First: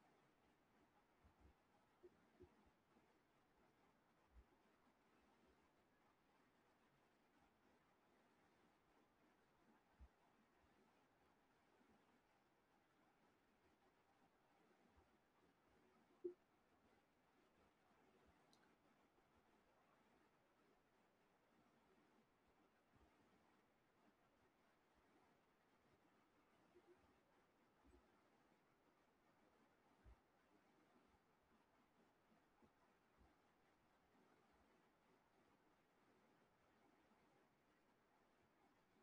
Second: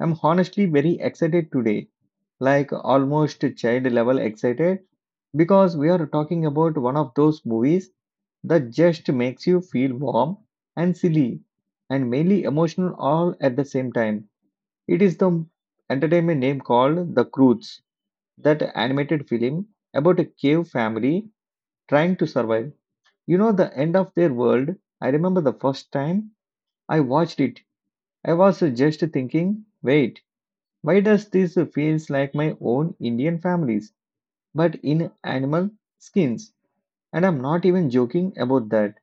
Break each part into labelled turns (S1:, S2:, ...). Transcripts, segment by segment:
S1: I'm honestly very excited today, like almost child level excited, because we are talking about one of those movies that just makes you feel warm and silly and mainly emotional all at the same time. It is the entertainment name called The Croods, that animated film about a cave family trying to survive you know, the end of their world. I remember the first time I watched it, I was just thinking, wait, why does this feels like my own Indian families, but in animal skins? And I'm not even joking about that.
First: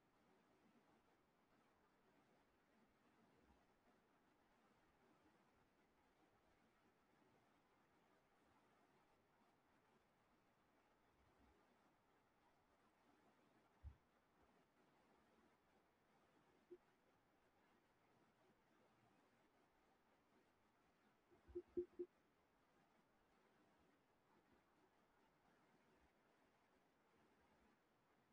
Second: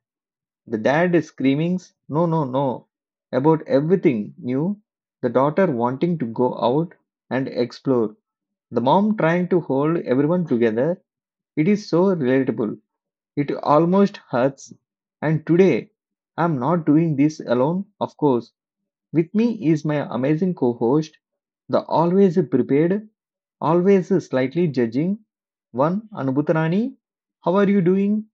S1: The dad is screaming, no, no, no, about everything new. The daughter wanting to go out and explore. The mom trying to hold everyone together. It is so relatable. It almost hurts. And today, I'm not doing this alone, of course. With me is my amazing co host, the always prepared, always slightly judging one, Anubhutarani. How are you doing?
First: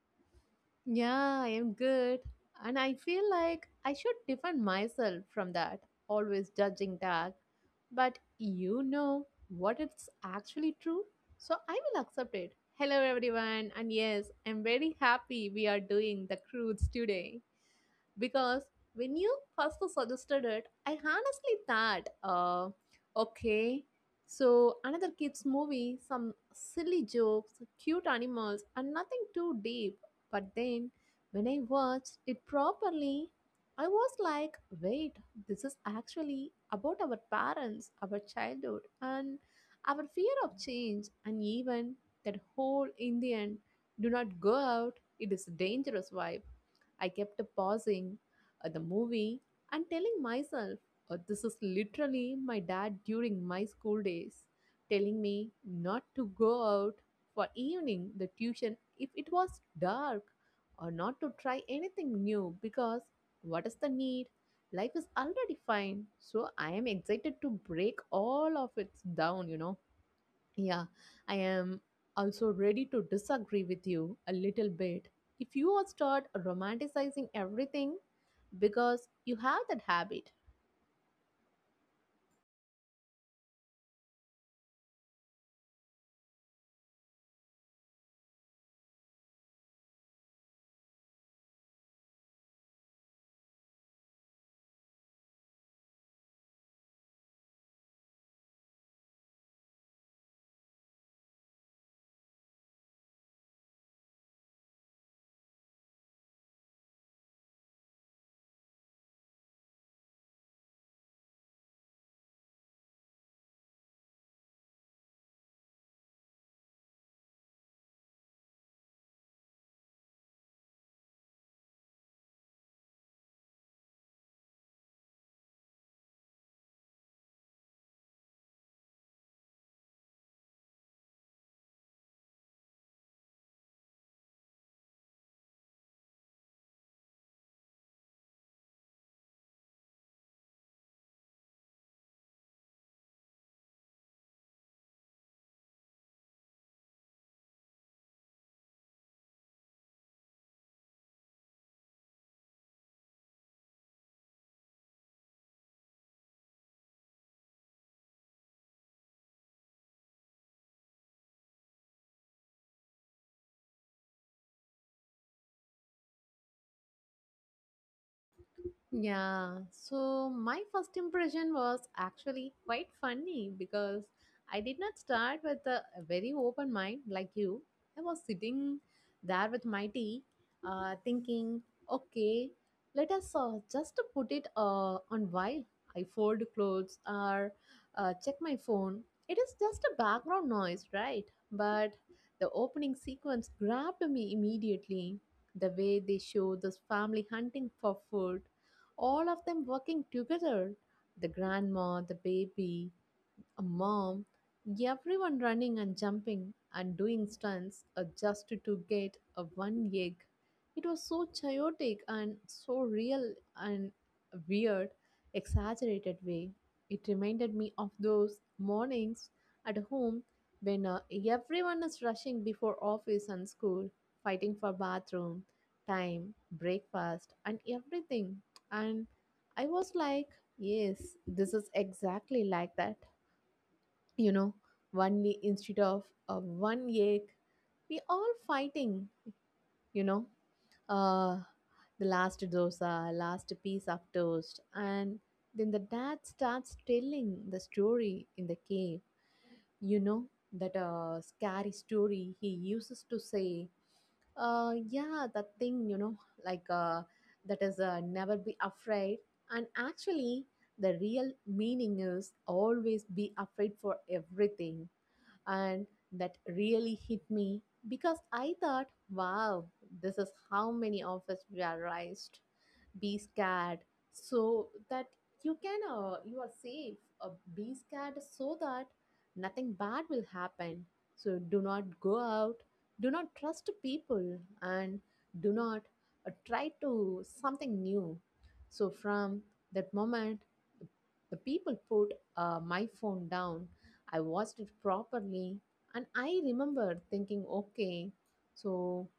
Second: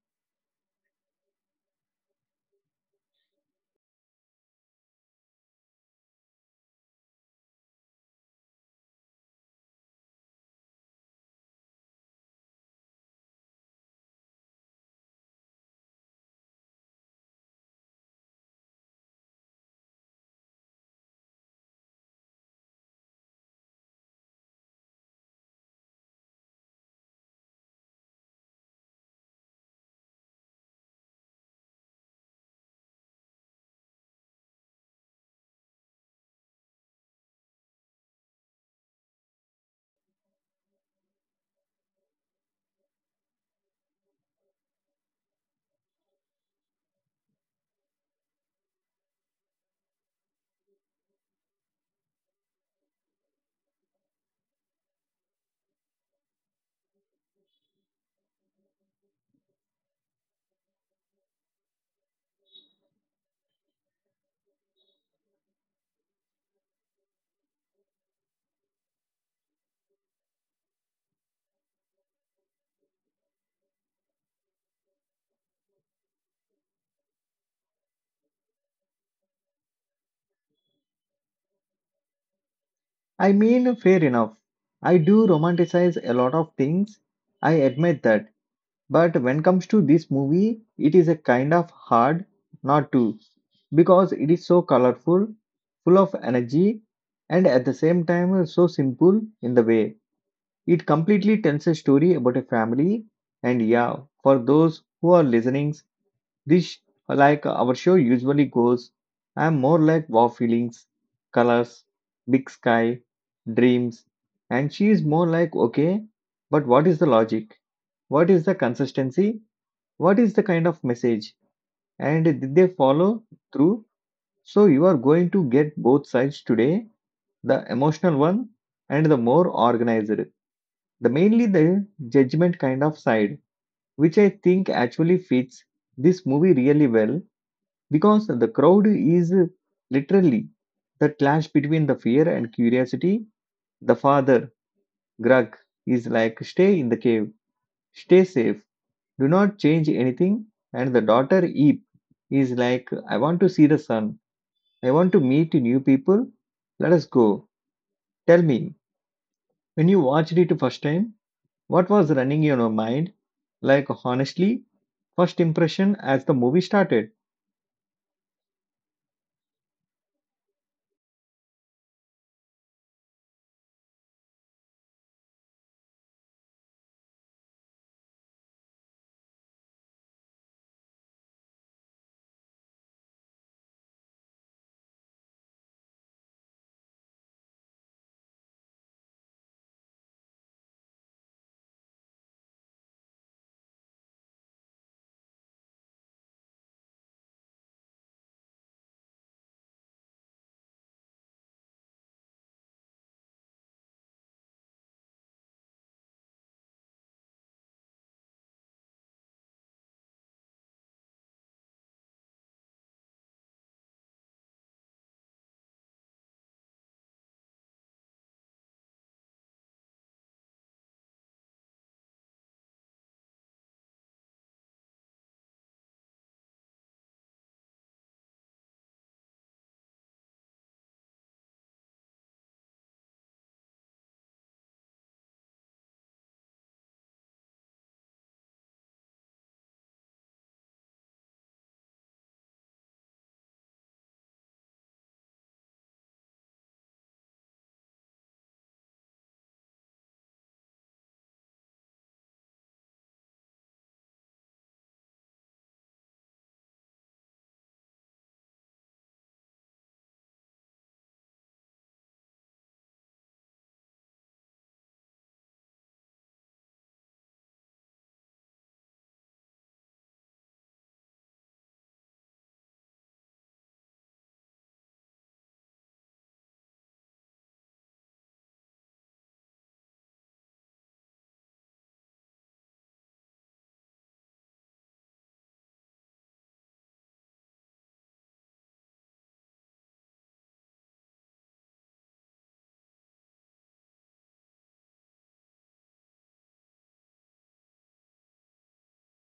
S2: Yeah, I am good. And I feel like I should defend myself from that, always judging that. But you know what, it's actually true, so I will accept it. Hello, everyone. And yes, I'm very happy we are doing the Crudes today because when you first suggested it, I honestly thought, okay, so another kids movie, some silly jokes, cute animals, and nothing too deep. But then when I watched it properly, I was like, wait, this is actually about our parents, our childhood, and our fear of change, and even that whole Indian "do not go out, it is a dangerous" vibe. I kept pausing at the movie and telling myself, this is literally my dad during my school days, telling me not to go out for evening the tuition if it was dark, or not to try anything new because what is the need? Life is already fine. So I am excited to break all of it down, Yeah, I am also ready to disagree with you a little bit if you all start romanticizing everything because you have that habit.
S1: I mean, fair enough. I do romanticize a lot of things. I admit that. But when comes to this movie, it is a kind of hard not to because it is so colorful, full of energy, and at the same time so simple in the way. It completely tells a story about a family, and yeah, for those who are listening, this like our show usually goes, I'm more like wow feelings, colors, big sky, dreams, and she is more like okay, but what is the logic? What is the consistency? What is the kind of message and did they follow through? So you are going to get both sides today, the emotional one and the more organized, the mainly the judgment kind of side, which I think actually fits this movie really well because the crowd is literally the clash between the fear and curiosity. The father grug is like stay in the cave, stay safe. Do not change anything. And the daughter Eve is like, I want to see the sun. I want to meet new people. Let us go. Tell me, when you watched it first time, what was running in your mind? Like, honestly, first impression as the movie started.
S2: Yeah, so my first impression was actually quite funny because I did not start with a very open mind like you. I was sitting there with my tea, thinking, okay, let us just put it on while I fold clothes or check my phone. It is just a background noise, right? But the opening sequence grabbed me immediately. The way they show this family hunting for food, all of them working together, the grandma, the baby, a mom, everyone running and jumping and doing stunts just to get a one egg. It was so chaotic and so real and weird, exaggerated way. It reminded me of those mornings at home when everyone is rushing before office and school, fighting for bathroom, time, breakfast, and everything. And I was like, yes, this is exactly like that, you know, one knee instead of one egg, we all fighting, you know uh the last dosa, last piece of toast. And then the dad starts telling the story in the cave, you know, that scary story he uses to say, yeah, that thing, you know, like that is never be afraid, and actually the real meaning is always be afraid for everything. And that really hit me because I thought, wow, this is how many of us were raised: be scared so that you can you are safe, be scared so that nothing bad will happen. So do not go out, do not trust people, and do not try to something new. So from that moment, the the people put my phone down, I watched it properly, and I remember thinking, okay, so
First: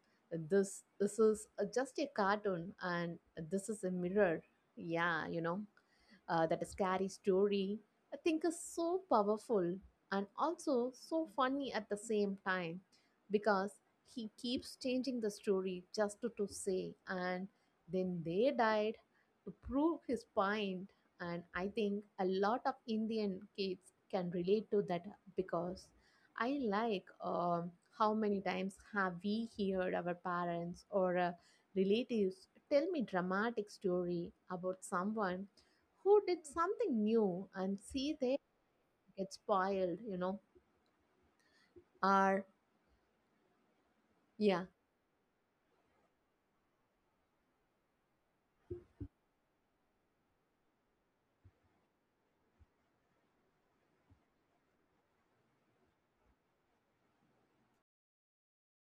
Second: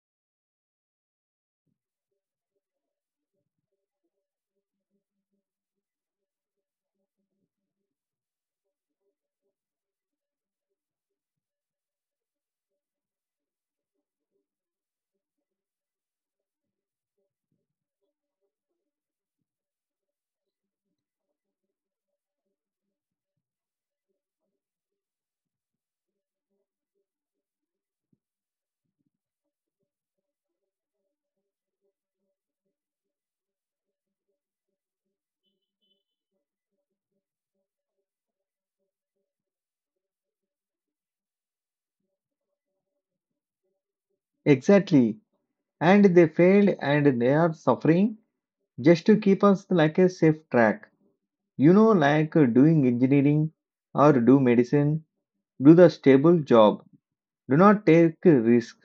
S2: this is just a cartoon, and this is a mirror. Yeah, you know, that scary story, I think, is so powerful and also so funny at the same time because he keeps changing the story just to say, "and then they died," to prove his point. And I think a lot of Indian kids can relate to that because I like how many times have we heard our parents or relatives tell me dramatic story about someone who did something new and see they get spoiled, you know. Or, yeah,
S1: Exactly. And they failed and they are suffering just to keep us like a safe track. You know, like doing engineering or do medicine, do the stable job. Do not take a risk.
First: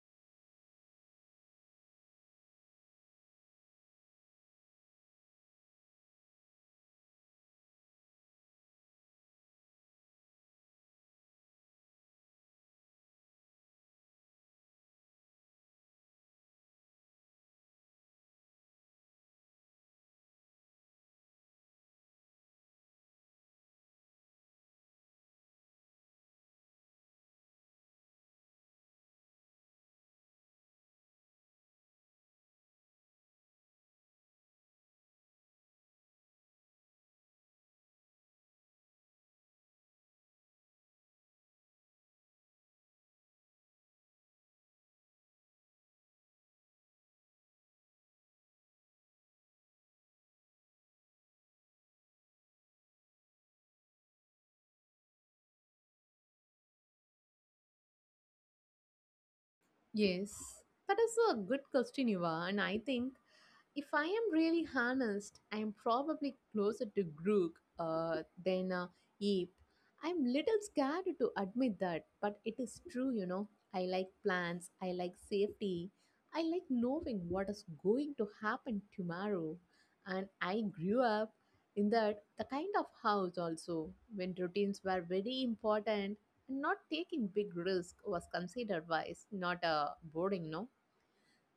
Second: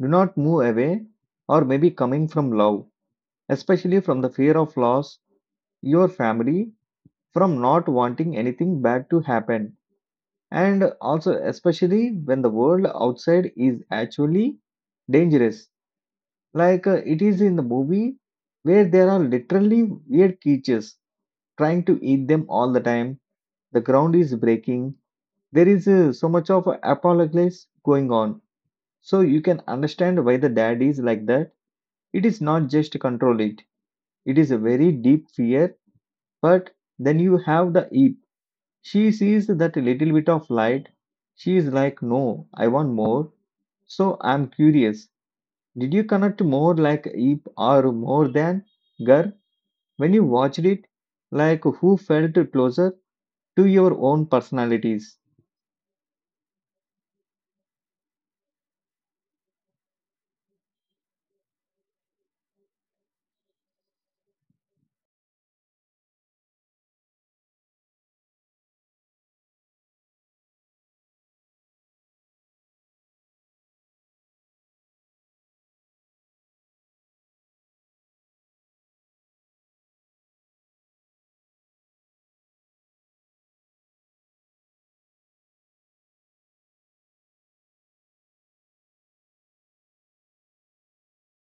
S1: Do not move away or maybe coming from love, especially from the fear of loss, your family, from not wanting anything bad to happen. And also especially when the world outside is actually dangerous. Like it is in the movie where there are literally weird creatures trying to eat them all the time. The ground is breaking. There is so much of apocalypse going on. So you can understand why the dad is like that. It is not just control it. It is a very deep fear. But then you have the Eve. She sees that little bit of light. She is like, no, I want more. So I'm curious. Did you connect more like Eve or more than Gar when you watched it? Like who felt closer to your own personalities?
S2: yes. That is a good question, Eva. And I think, if I am really honest, I am probably closer to Grook than Ape. I'm little scared to admit that, but it is true, you know. I like plans, I like safety, I like knowing what is going to happen tomorrow. And I grew up in that the kind of house also when routines were very important and not taking big risk was considered wise, not boring, no?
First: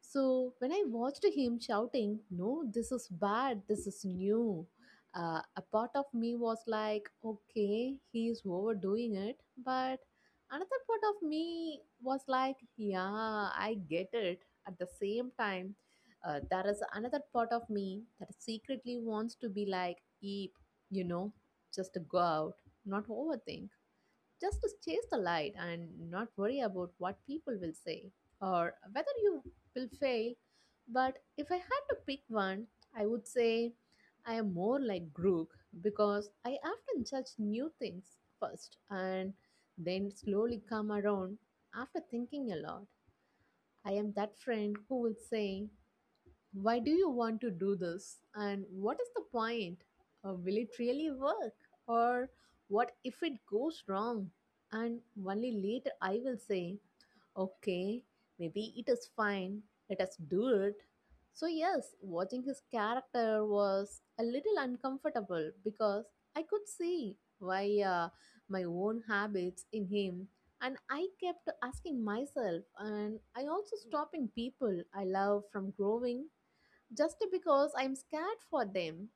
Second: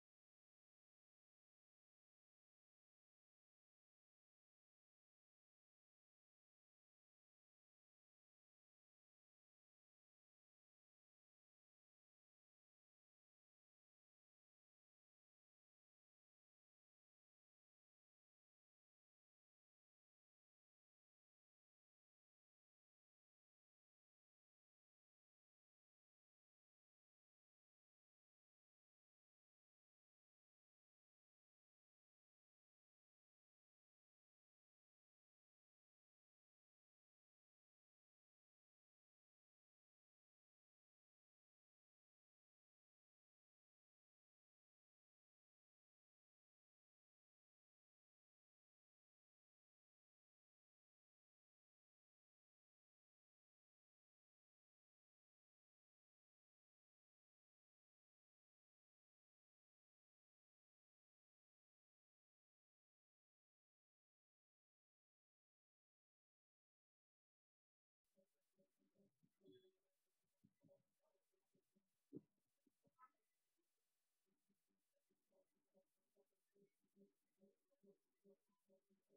S2: So when I watched him shouting, "No, this is bad, this is new," a part of me was like, okay, he's overdoing it. But another part of me was like, yeah, I get it. At the same time, there is another part of me that secretly wants to be like Eep, you know, just go out, not overthink, just to chase the light and not worry about what people will say or whether you will fail. But if I had to pick one, I would say I am more like Grook because I often judge new things first and then slowly come around after thinking a lot. I am that friend who will say, why do you want to do this? And what is the point? Will it really work? Or what if it goes wrong? And only later I will say, okay, maybe it is fine. Let us do it. So, yes, watching his character was a little uncomfortable because I could see why my own habits in him. And I kept asking myself, and I also stopping people I love from growing just because I'm scared for them.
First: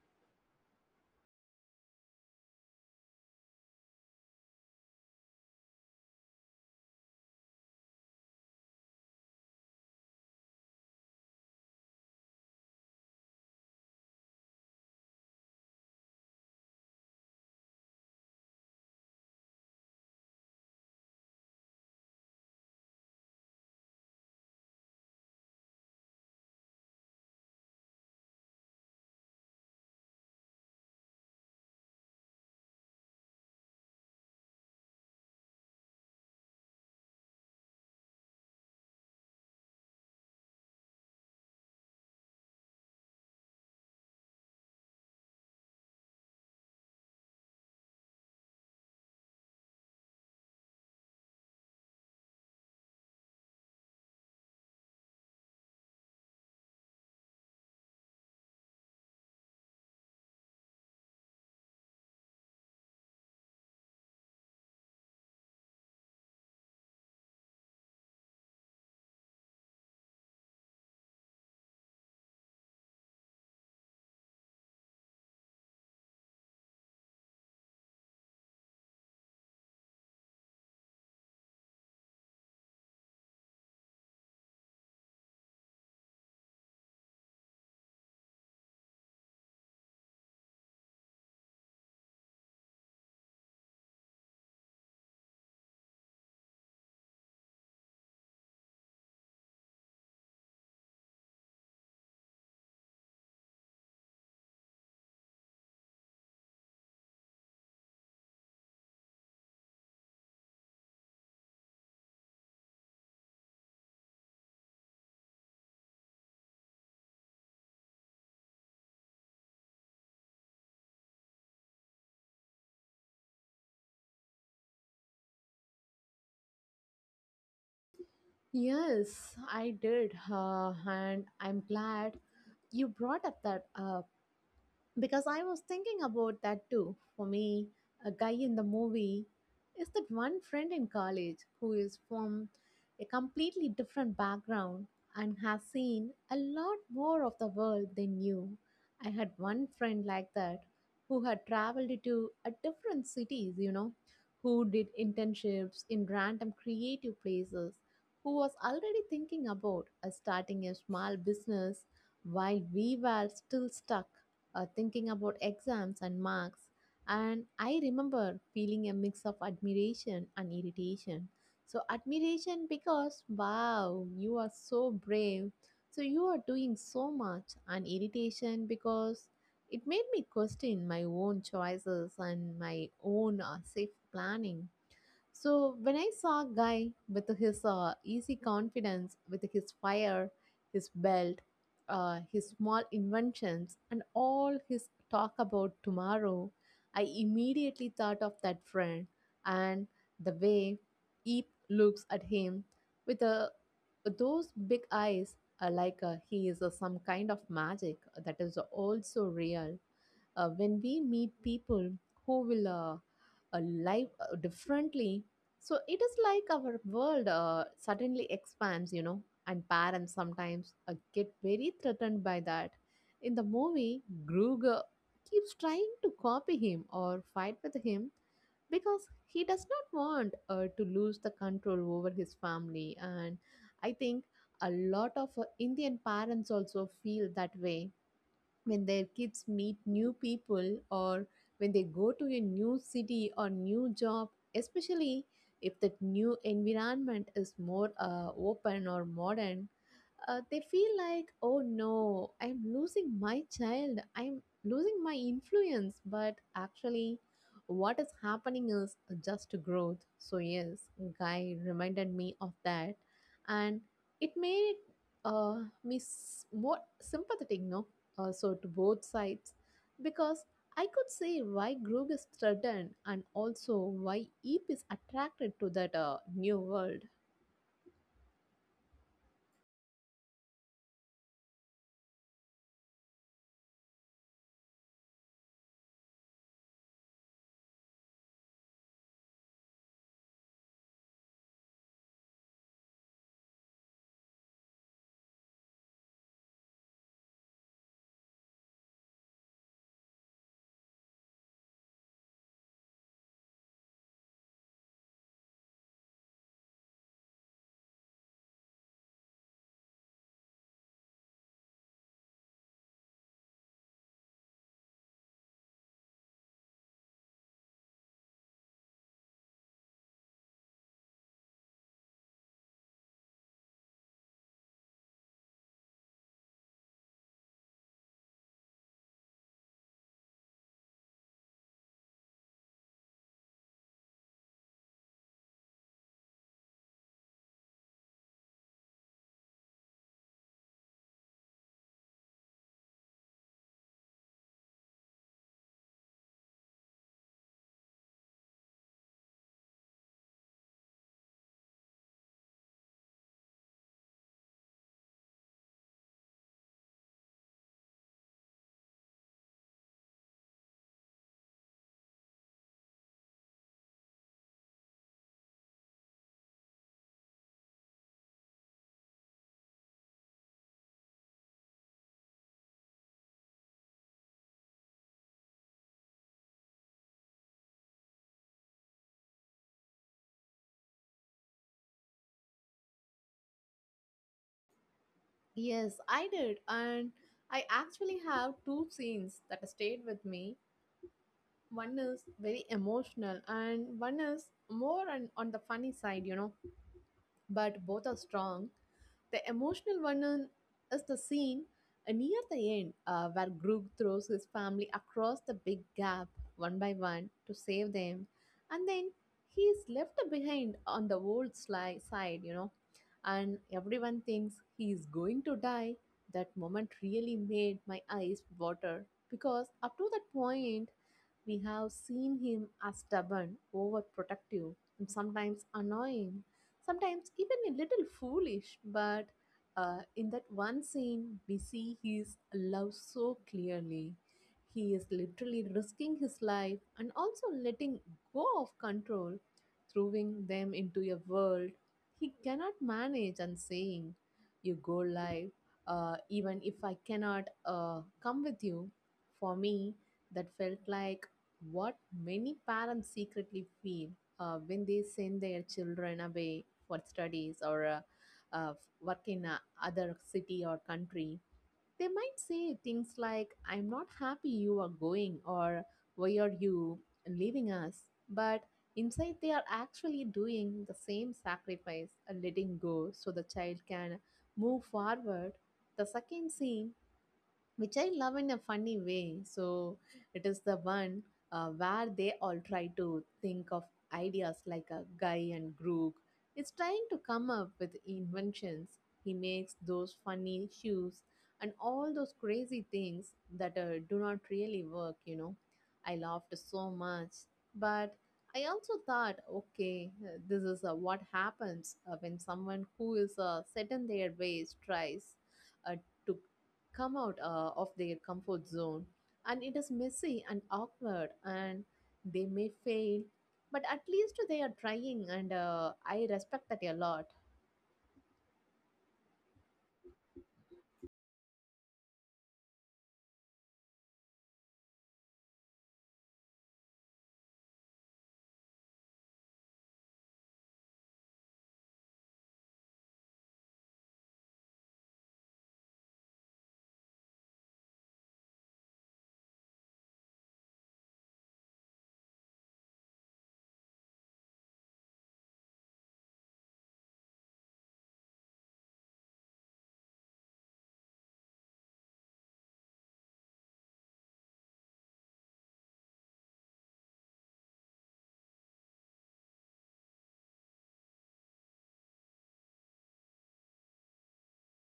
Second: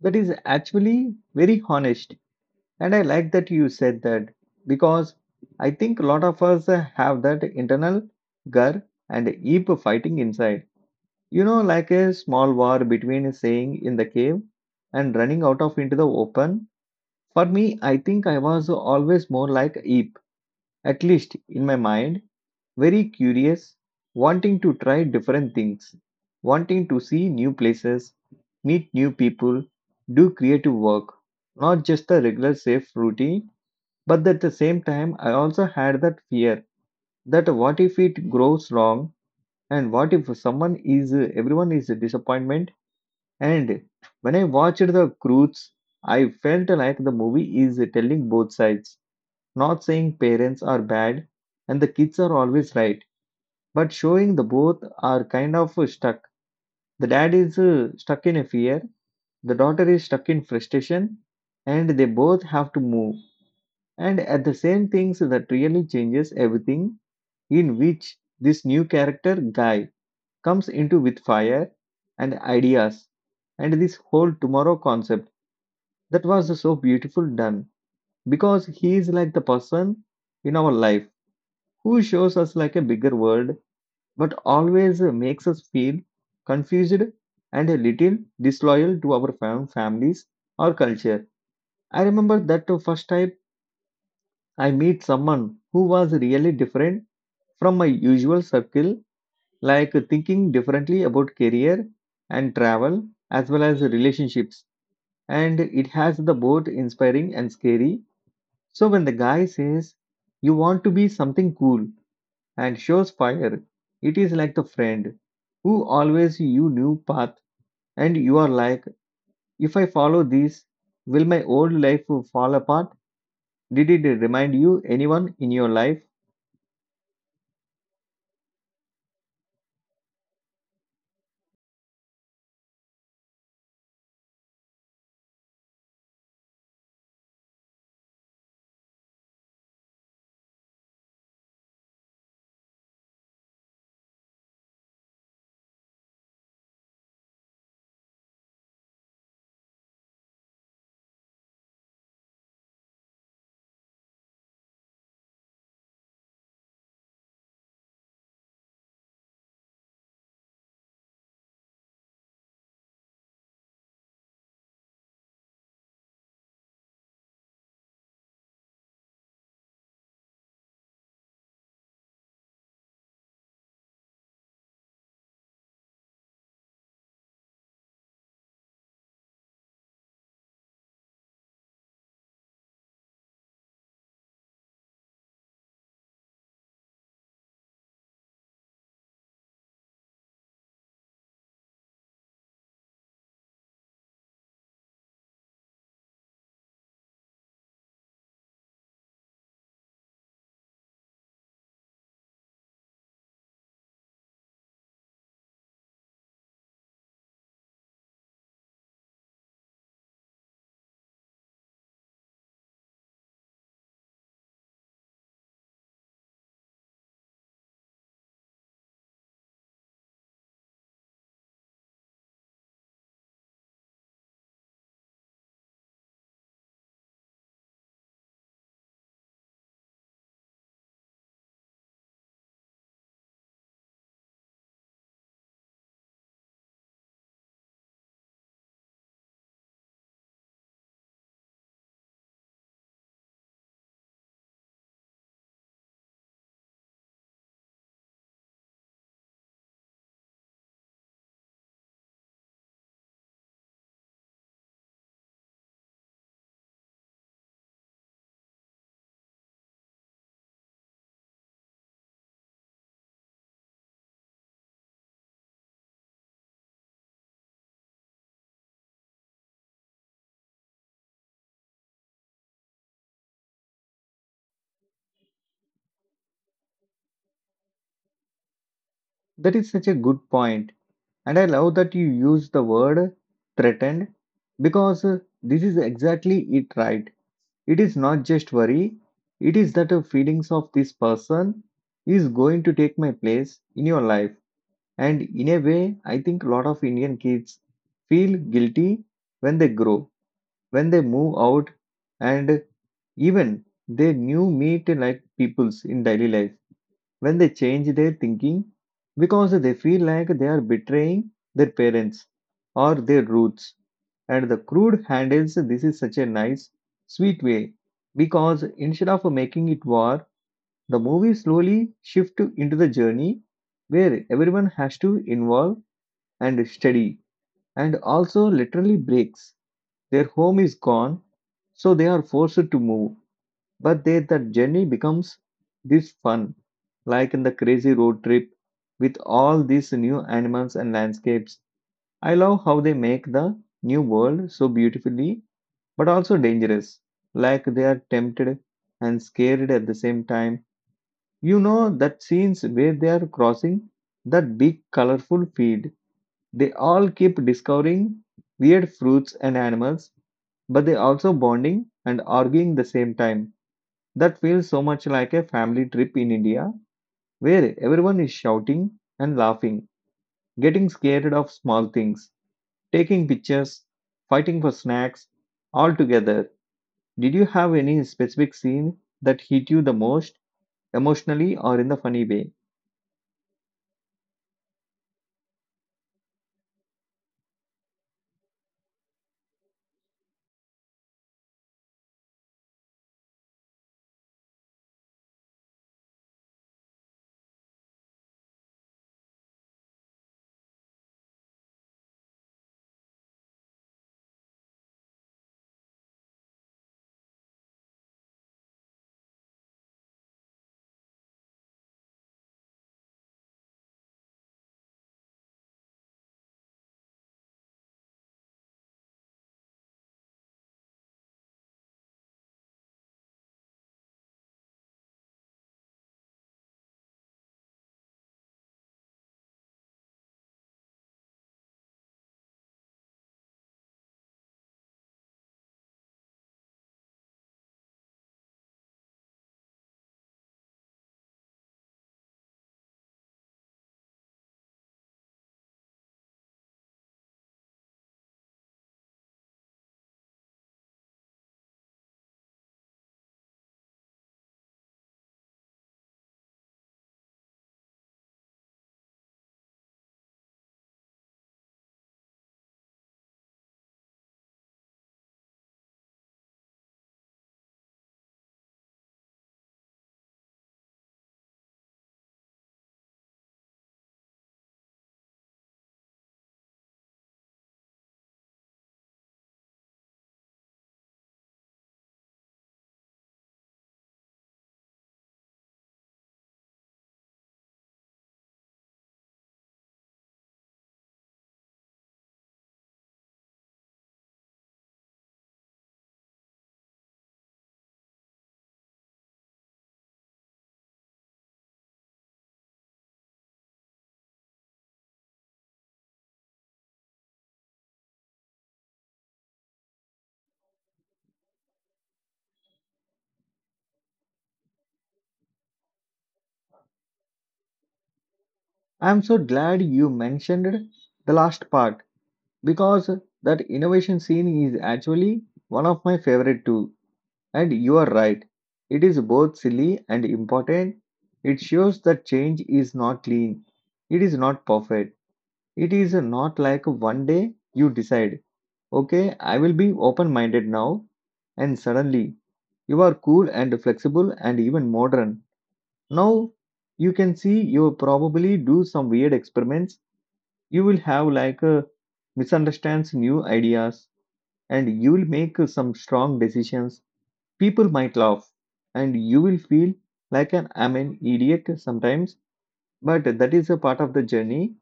S1: That is actually very honest. And I like that you said that because I think a lot of us have that internal gur and Eep fighting inside. You know, like a small war between staying in the cave and running out of into the open. For me, I think I was always more like Eep, at least in my mind, very curious, wanting to try different things, wanting to see new places, meet new people, do creative work, not just the regular safe routine, but at the same time, I also had that fear that what if it grows wrong and what if someone is everyone is a disappointment. And when I watched the Croods, I felt like the movie is telling both sides, not saying parents are bad and the kids are always right, but showing the both are kind of stuck. The dad is stuck in a fear, the daughter is stuck in frustration, and they both have to move, and at the same things that really changes everything in which this new character guy comes into with fire and ideas and this whole tomorrow concept that was so beautiful done because he is like the person in our life who shows us like a bigger world, but always makes us feel confused and a little disloyal to our families or culture. I remember that the first time I meet someone who was really different from my usual circle, like thinking differently about career and travel, as well as relationships. And it has the both inspiring and scary. So when the guy says, you want to be something cool and shows fire, it is like the friend who always you knew path, and you are like, if I follow this, will my old life fall apart? Did it remind you anyone in your life?
S2: Yes, I did. And I'm glad you brought up that up because I was thinking about that too. For me, a guy in the movie is that one friend in college who is from a completely different background and has seen a lot more of the world than you. I had one friend like that who had traveled to a different cities, you know, who did internships in random creative places, who was already thinking about starting a small business while we were still stuck thinking about exams and marks. And I remember feeling a mix of admiration and irritation. So, admiration because wow, you are so brave. So, you are doing so much, and irritation because it made me question my own choices and my own safe planning. So when I saw a guy with his easy confidence, with his fire, his belt, his small inventions, and all his talk about tomorrow, I immediately thought of that friend. And the way Eep looks at him, with a, those big eyes, like he is some kind of magic, that is also real. When we meet people who will live differently, so it is like our world suddenly expands, you know. And parents sometimes get very threatened by that. In the movie, Gruger keeps trying to copy him or fight with him because he does not want to lose the control over his family. And I think a lot of Indian parents also feel that way when their kids meet new people or when they go to a new city or new job, especially if that new environment is more open or modern. They feel like, oh no, I'm losing my child, I'm losing my influence. But actually, what is happening is just growth. So, yes, Guy reminded me of that, and it made me more sympathetic, no? So to both sides, because I could see why Grug is threatened and also why Eep is attracted to that new world.
S1: That is such a good point. And I love that you use the word threatened because this is exactly it, right? It is not just worry, it is that feelings of this person is going to take my place in your life. And in a way, I think a lot of Indian kids feel guilty when they grow, when they move out, and even they new meet like peoples in daily life when they change their thinking because they feel like they are betraying their parents or their roots. And the crude handles this is such a nice, sweet way because instead of making it war, the movie slowly shifts into the journey where everyone has to involve and study and also literally breaks. Their home is gone, so they are forced to move, but there the journey becomes this fun, like in the crazy road trip with all these new animals and landscapes. I love how they make the new world so beautifully but also dangerous, like they are tempted and scared at the same time. You know that scenes where they are crossing that big colorful field. They all keep discovering weird fruits and animals, but they also bonding and arguing the same time. That feels so much like a family trip in India where everyone is shouting and laughing, getting scared of small things, taking pictures, fighting for snacks, all together. Did you have any specific scene that hit you the most emotionally or in the funny way?
S2: Yes, I did. And I actually have two scenes that stayed with me. One is very emotional, and one is more on the funny side, you know, but both are strong. The emotional one is the scene near the end where Grug throws his family across the big gap one by one to save them, and then he is left behind on the old side, you know, and everyone thinks he is going to die. That moment really made my eyes water because up to that point, we have seen him as stubborn, overprotective, and sometimes annoying, sometimes even a little foolish, but in that one scene, we see his love so clearly. He is literally risking his life and also letting go of control, throwing them into a world he cannot manage and saying, you go live, even if I cannot come with you. For me, that felt like what many parents secretly feel when they send their children away for studies or uh, work in a other city or country. They might say things like, I'm not happy you are going, or why are you leaving us? But inside, they are actually doing the same sacrifice, letting go so the child can move forward. The second scene, which I love in a funny way. So it is the one where they all try to think of ideas like a guy and Groog. It's trying to come up with inventions. He makes those funny shoes and all those crazy things that do not really work, you know. I laughed so much, but I also thought, okay, this is what happens when someone who is set in their ways tries uh, to come out of their comfort zone, and it is messy and awkward, and they may fail, but at least they are trying, and I respect that a lot.
S1: I'm so glad you mentioned the last part because that innovation scene is actually one of my favorite too. And you are right, it is both silly and important. It shows that change is not clean, it is not perfect, it is not like one day you decide, okay, I will be open minded now, and suddenly you are cool and flexible and even modern. Now you can see you probably do some weird experiments. You will have like a misunderstands new ideas and you will make some strong decisions. People might laugh, and you will feel like an I'm an idiot sometimes, but that is a part of the journey.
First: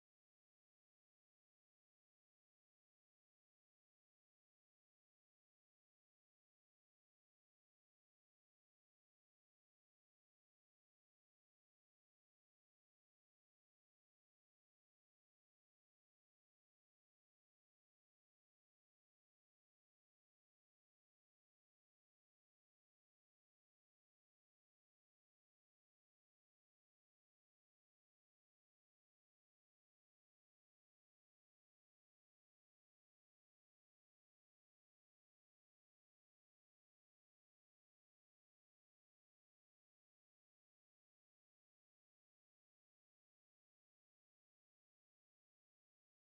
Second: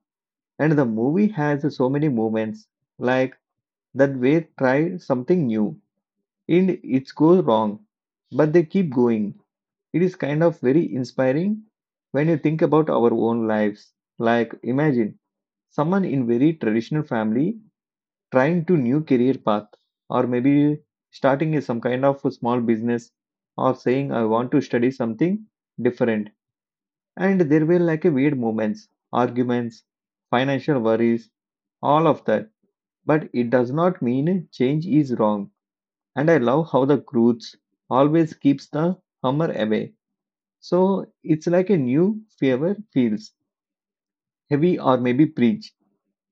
S1: And the movie has so many moments like that where try something new and it goes wrong, but they keep going. It is kind of very inspiring when you think about our own lives. Like imagine someone in very traditional family trying to new career path or maybe starting a, some kind of a small business or saying I want to study something different, and there were like a weird moments, arguments, financial worries, all of that, but it does not mean change is wrong. And I love how the groots always keeps the hammer away so it's like a new fever feels heavy or maybe preach.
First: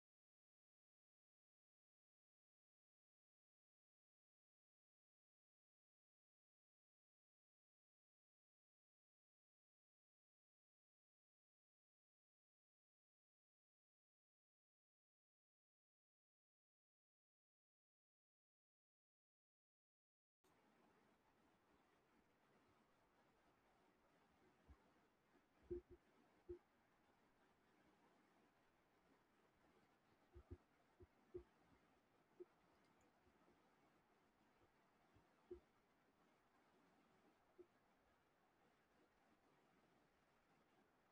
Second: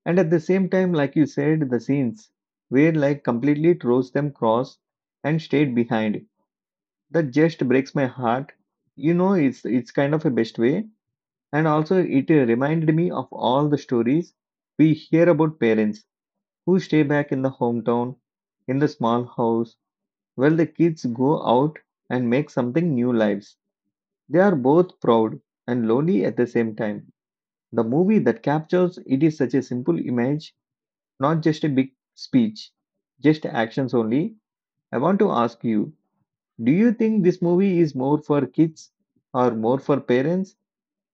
S1: And at the same time, like you said, the scenes where like completely throws them cross and stayed behind. That just breaks my heart. You know, it's kind of a best way. And also it reminded me of all the stories we hear about parents who stay back in the hometown, in the small house, while the kids go out and make something new lives. They are both proud and lonely at the same time. The movie that captures it is such a simple image, not just a big speech, just actions only. I want to ask you, do you think this movie is more for kids or more for parents?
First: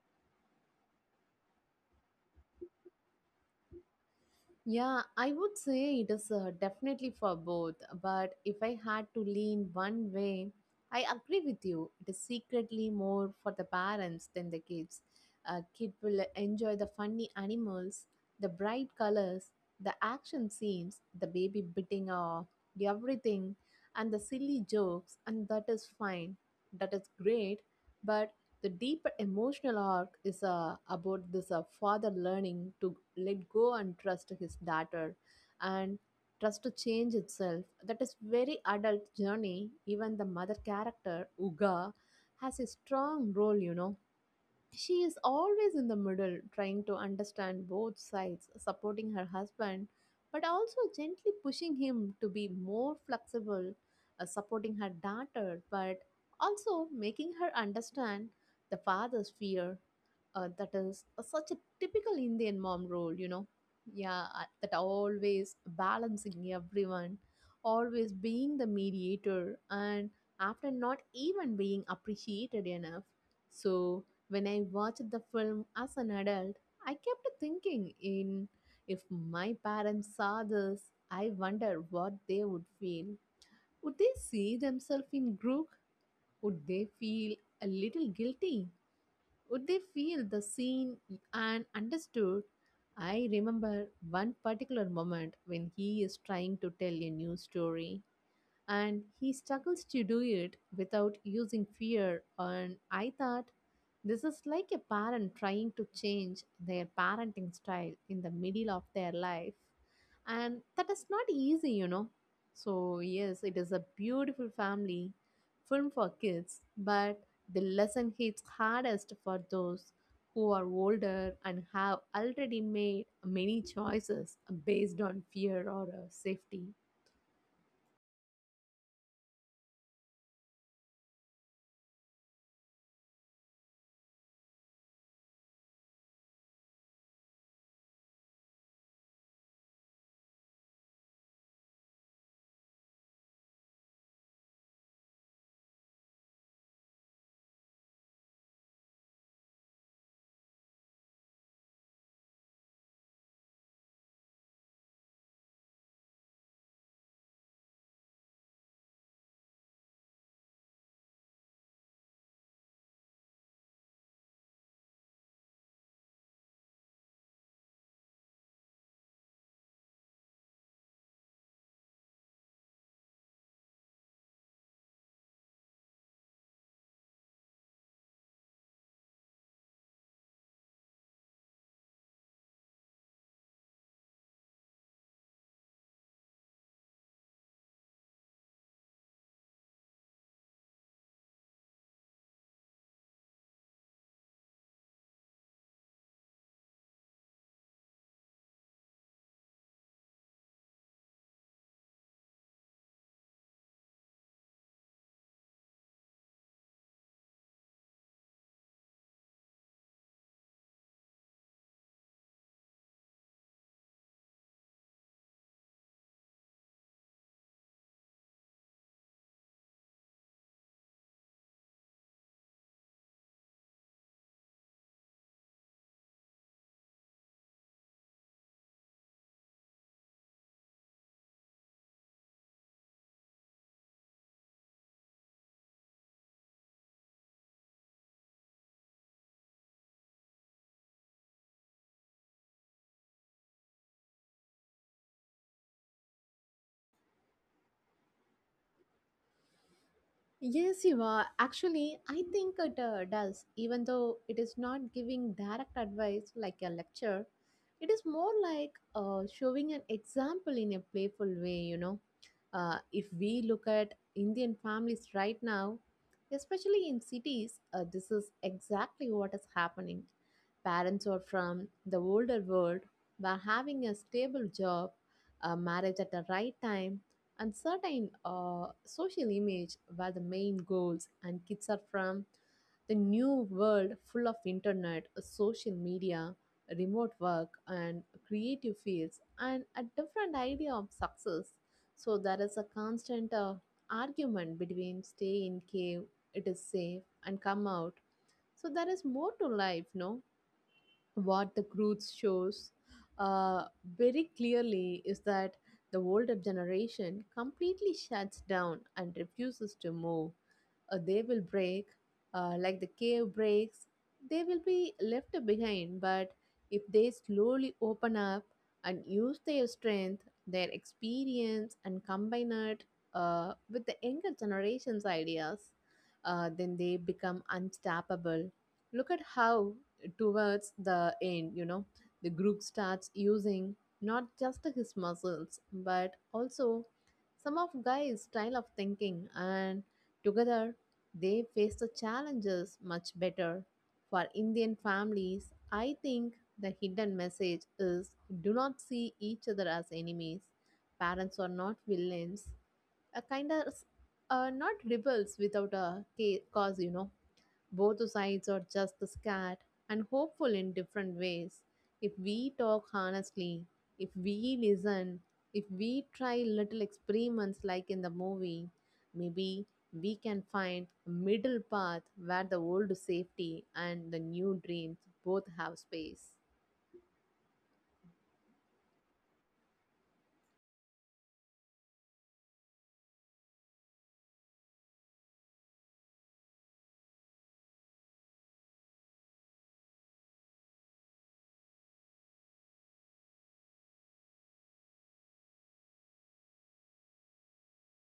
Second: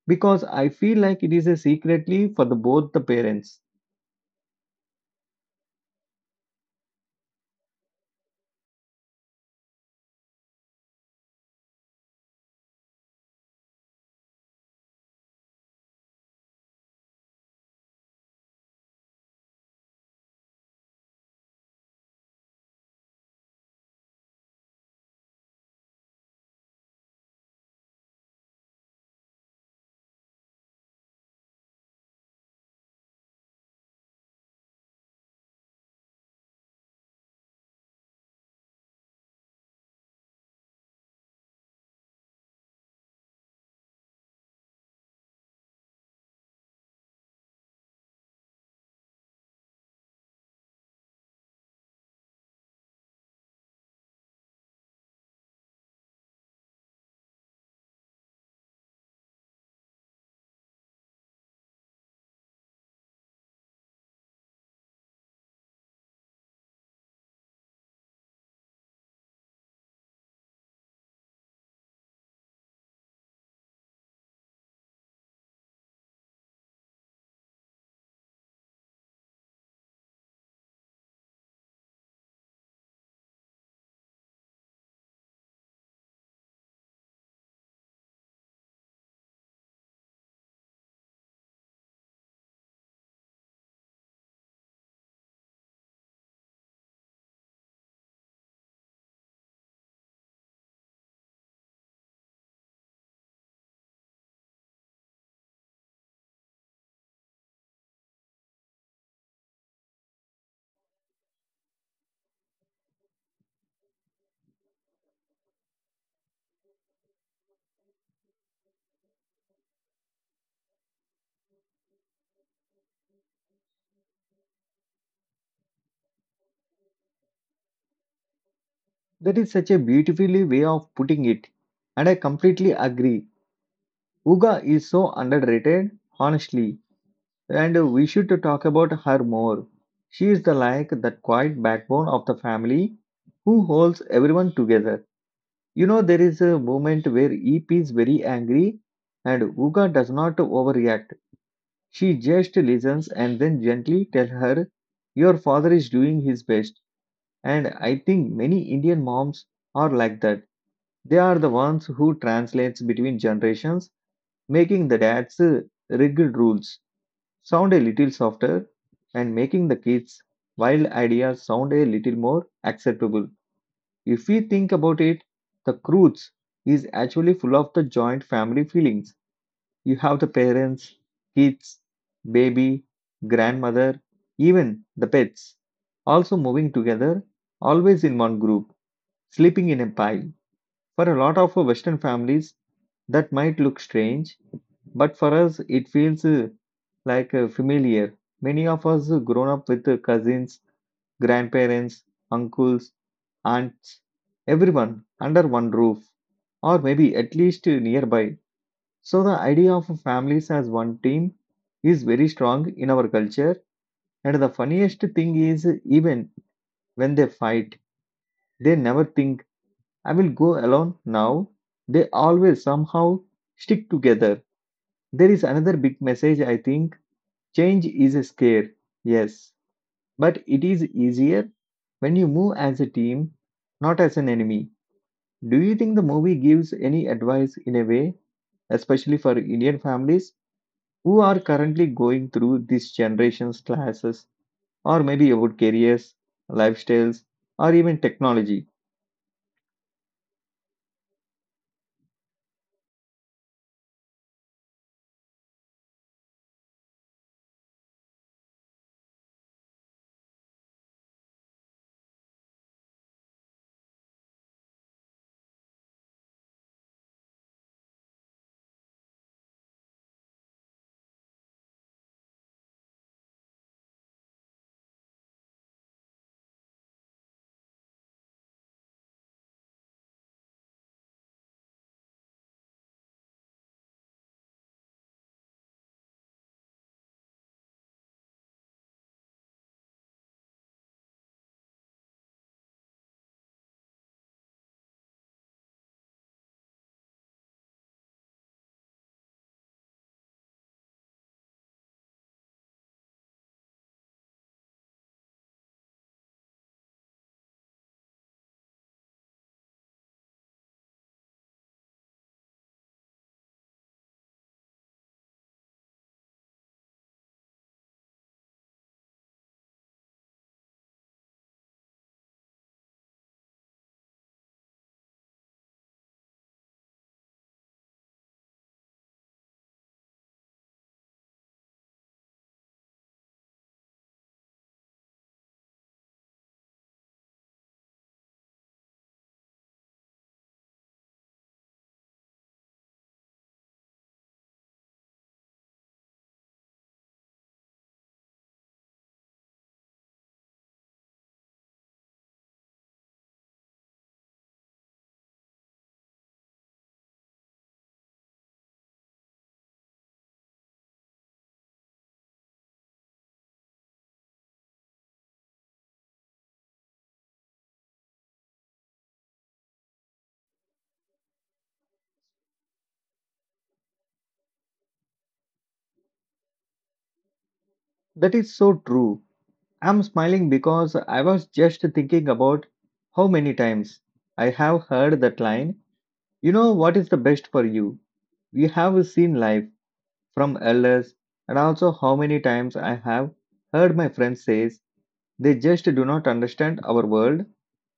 S1: Because I feel like it is a secretly for the, both the parents.
S2: Yeah, I would say it is definitely for both. But if I had to lean one way, I agree with you. It is secretly more for the parents than the kids. A kid will enjoy the funny animals, the bright colors, the action scenes, the baby biting off everything, and the silly jokes, and that is fine. That is great. But the deeper emotional arc is about this father learning to let go and trust his daughter and trust to change itself. That is very adult journey. Even the mother character, Uga, has a strong role. She is always in the middle, trying to understand both sides, supporting her husband, but also gently pushing him to be more flexible, supporting her daughter, but also making her understand the father's fear. That is such a typical Indian mom role. Yeah, that always balancing everyone, always being the mediator, and after not even being appreciated enough. So, when I watched the film as an adult, I kept thinking in if my parents saw this, I wonder what they would feel. Would they see themselves in Grook? Would they feel a little guilty? Would they feel the seen and understood? I remember one particular moment when he is trying to tell a new story and he struggles to do it without using fear. And I thought this is like a parent trying to change their parenting style in the middle of their life, and that is not easy. So, yes, it is a beautiful family film for kids, but the lesson hits hardest for those who are older and have already made many choices based on fear or safety.
S1: That is such a beautifully way of putting it. And I completely agree. Uga is so underrated, honestly, and we should talk about her more. She is the like that quiet backbone of the family who holds everyone together. You know, there is a moment where EP is very angry and Uga does not overreact. She just listens and then gently tell her, your father is doing his best. And I think many Indian moms are like that. They are the ones who translates between generations, making the dad's rigid rules sound a little softer and making the kids' wild ideas sound a little more acceptable. If we think about it, the cruise is actually full of the joint family feelings. You have the parents, kids, baby, grandmother, even the pets, also moving together, always in one group, sleeping in a pile. For a lot of our Western families, that might look strange, but for us, it feels like familiar. Many of us grown up with cousins, grandparents, uncles, aunts, everyone under one roof, or maybe at least nearby. So, the idea of families as one team is very strong in our culture. And the funniest thing is, even when they fight, they never think, I will go alone now. They always somehow stick together. There is another big message, I think change is a scare, yes, but it is easier when you move as a team, not as an enemy. Do you think the movie gives any advice in a way, especially for Indian families who are currently going through this generation's classes, or maybe about careers, lifestyles, or even technology?
S2: Yes, you are. Actually, I think it does, even though it is not giving direct advice like a lecture. It is more like showing an example in a playful way. If we look at Indian families right now, especially in cities, this is exactly what is happening. Parents are from the older world, were having a stable job, a marriage at the right time, and certain social image were the main goals, and kids are from the new world, full of internet, social media, remote work, and creative fields, and a different idea of success. So there is a constant argument between stay in cave, it is safe, and come out, so there is more to life, no? What the Croods shows uh, very clearly is that the older generation completely shuts down and refuses to move, they will break, like the cave breaks, they will be left behind. But if they slowly open up and use their strength, their experience, and combine it with the younger generation's ideas, then they become unstoppable. Look at how, towards the end, the group starts using not just his muscles but also some of Guy's style of thinking, and together they face the challenges much better. For Indian families, I think the hidden message is do not see each other as enemies. Parents are not villains, a kind of are not rebels without a cause. Both sides are just the scared and hopeful in different ways. If we talk honestly, if we listen, if we try little experiments like in the movie, maybe we can find a middle path where the old safety and the new dreams both have space.
S1: That is so true. I'm smiling because I was just thinking about how many times I have heard that line, you know what is the best for you? We have seen life from elders, and also how many times I have heard my friends says they just do not understand our world,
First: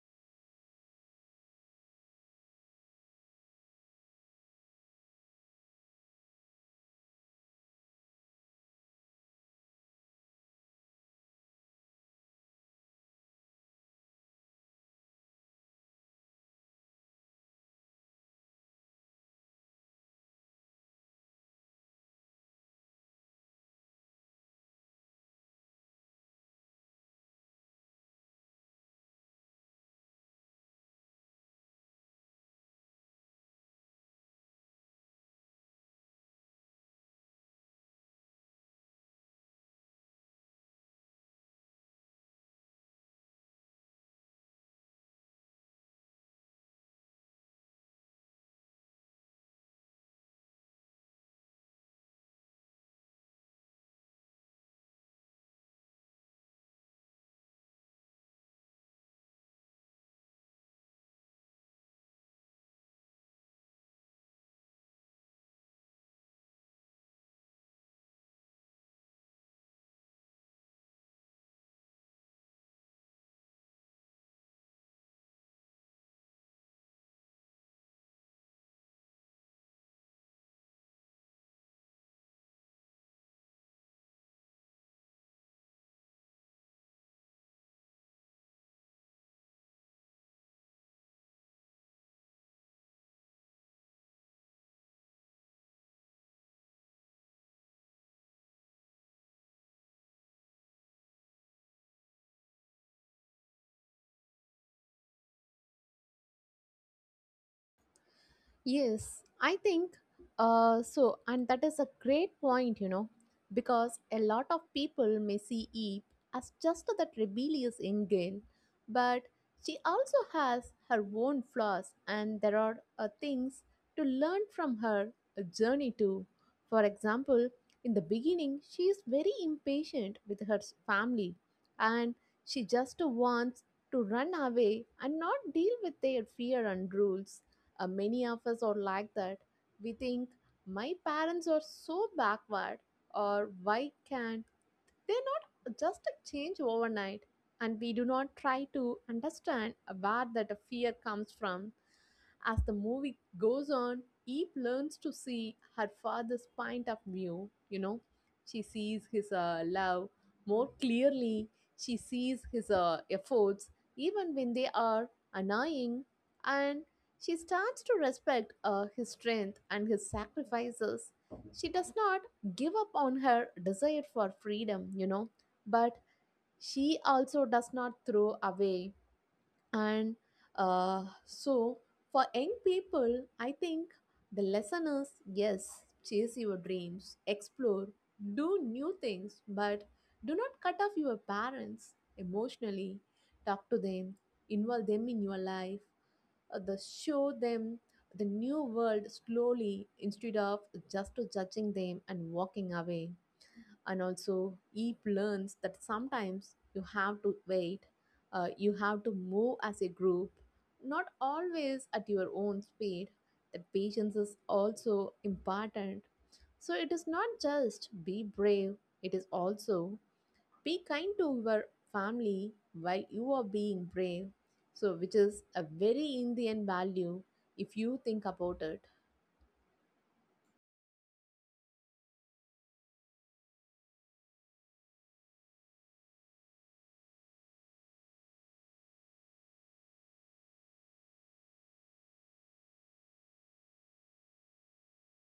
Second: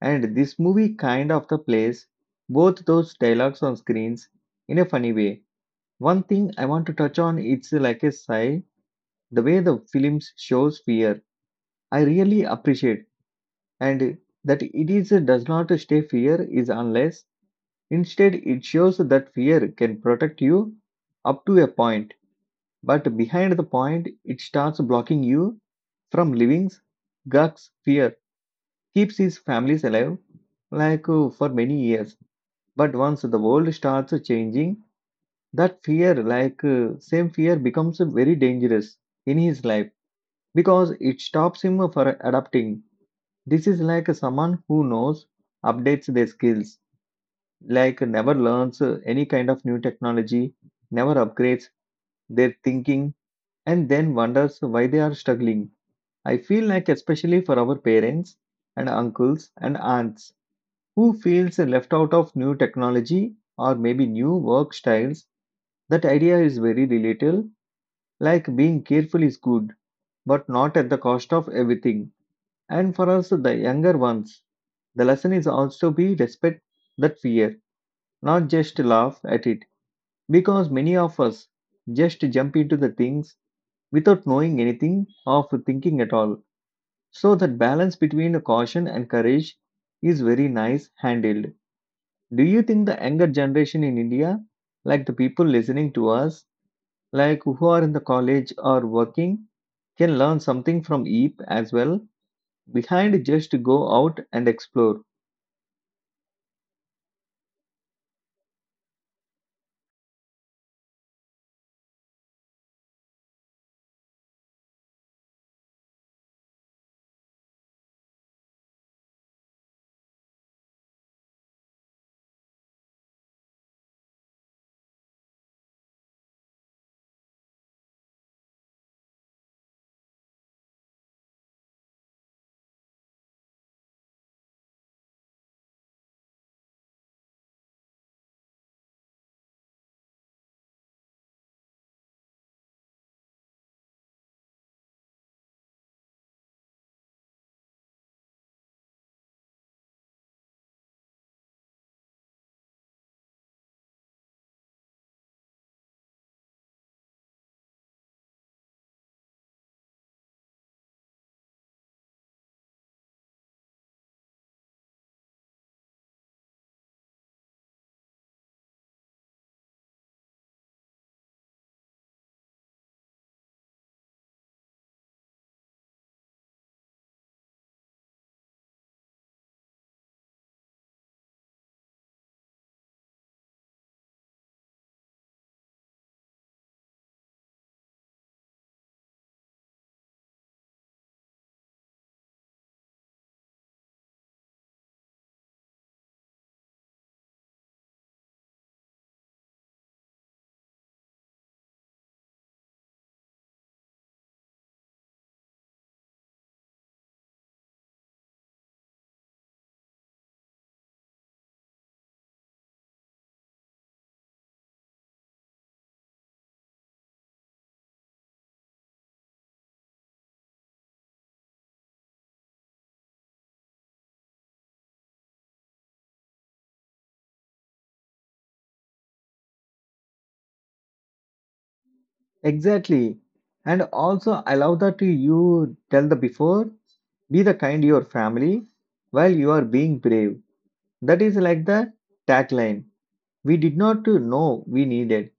S1: and this movie kind of the plays both those dialogues on screens in a funny way. One thing I want to touch on it's like a sigh, the way the film shows fear. I really appreciate and that it is does not stay fear is unless instead it shows that fear can protect you up to a point, but behind the point it starts blocking you from living Gag's fear keeps his families alive like for many years. But once the world starts changing, that fear, like same fear, becomes very dangerous in his life because it stops him for adapting. This is like someone who knows, updates their skills, like never learns any kind of new technology, never upgrades their thinking, and then wonders why they are struggling. I feel like, especially for our parents and uncles and aunts who feels left out of new technology or maybe new work styles. That idea is very relatable, like being careful is good, but not at the cost of everything. And for us, the younger ones, the lesson is also be respect that fear, not just laugh at it, because many of us just jump into the things without knowing anything of thinking at all. So that balance between caution and courage is very nice handled. Do you think the younger generation in India, like the people listening to us, like who are in the college or working, can learn something from EAP as well, behind just to go out and explore?
S2: Yes, I think so, and that is a great point, because a lot of people may see Eve as just that rebellious angel, but she also has her own flaws, and there are things to learn from her journey too. For example, in the beginning, she is very impatient with her family, and she just wants to run away and not deal with their fear and rules. Many of us are like that. We think, my parents are so backward, or why can't they not just change overnight? And we do not try to understand where that fear comes from. As the movie goes on, Eve learns to see her father's point of view. She sees his love more clearly, she sees his efforts, even when they are annoying, and she starts to respect his strength and his sacrifices. She does not give up on her desire for freedom, but she also does not throw away. And so, for young people, I think the lesson is yes, chase your dreams, explore, do new things, but do not cut off your parents emotionally. Talk to them, involve them in your life. The show them the new world slowly instead of just judging them and walking away. And also, Eve learns that sometimes you have to wait, you have to move as a group, not always at your own speed. That patience is also important. So it is not just be brave, it is also be kind to your family while you are being brave. So which is a very indian value, if you think about it.
S1: Exactly. And also, I love that you tell the before, be the kind to your family while you are being brave. That is like the tagline. We did not know we needed.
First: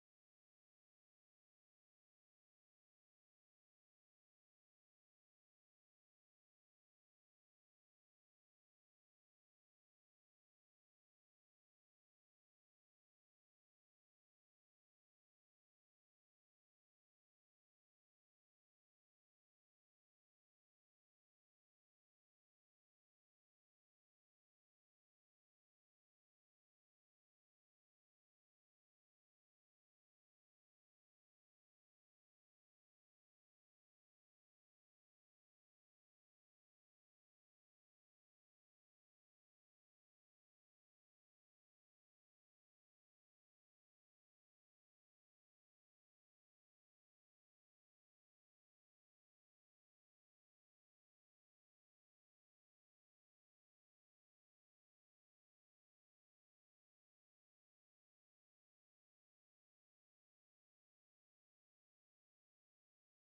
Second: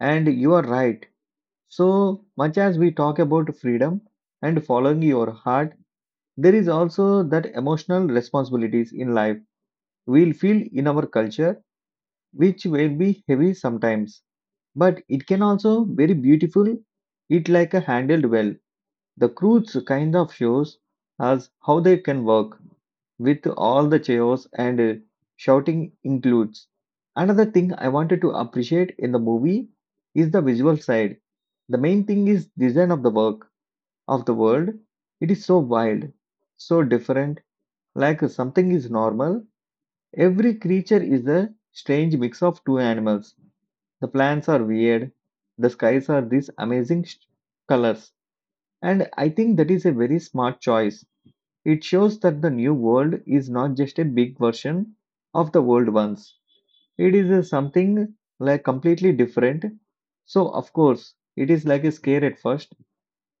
S1: And you are right. So much as we talk about freedom and following your heart, there is also that emotional responsibilities in life we'll feel in our culture, which will be heavy sometimes, but it can also very beautiful. It like a handled well. The cruise kind of shows us how they can work with all the chaos and shouting includes. Another thing I wanted to appreciate in the movie is the visual side. The main thing is design of the work of the world. It is so wild, so different like something is normal, every creature is a strange mix of two animals. The plants are weird, the skies are these amazing colors. And I think that is a very smart choice. It shows that the new world is not just a big version of the old ones. It is a something like completely different. So, of course, it is like a scare at first.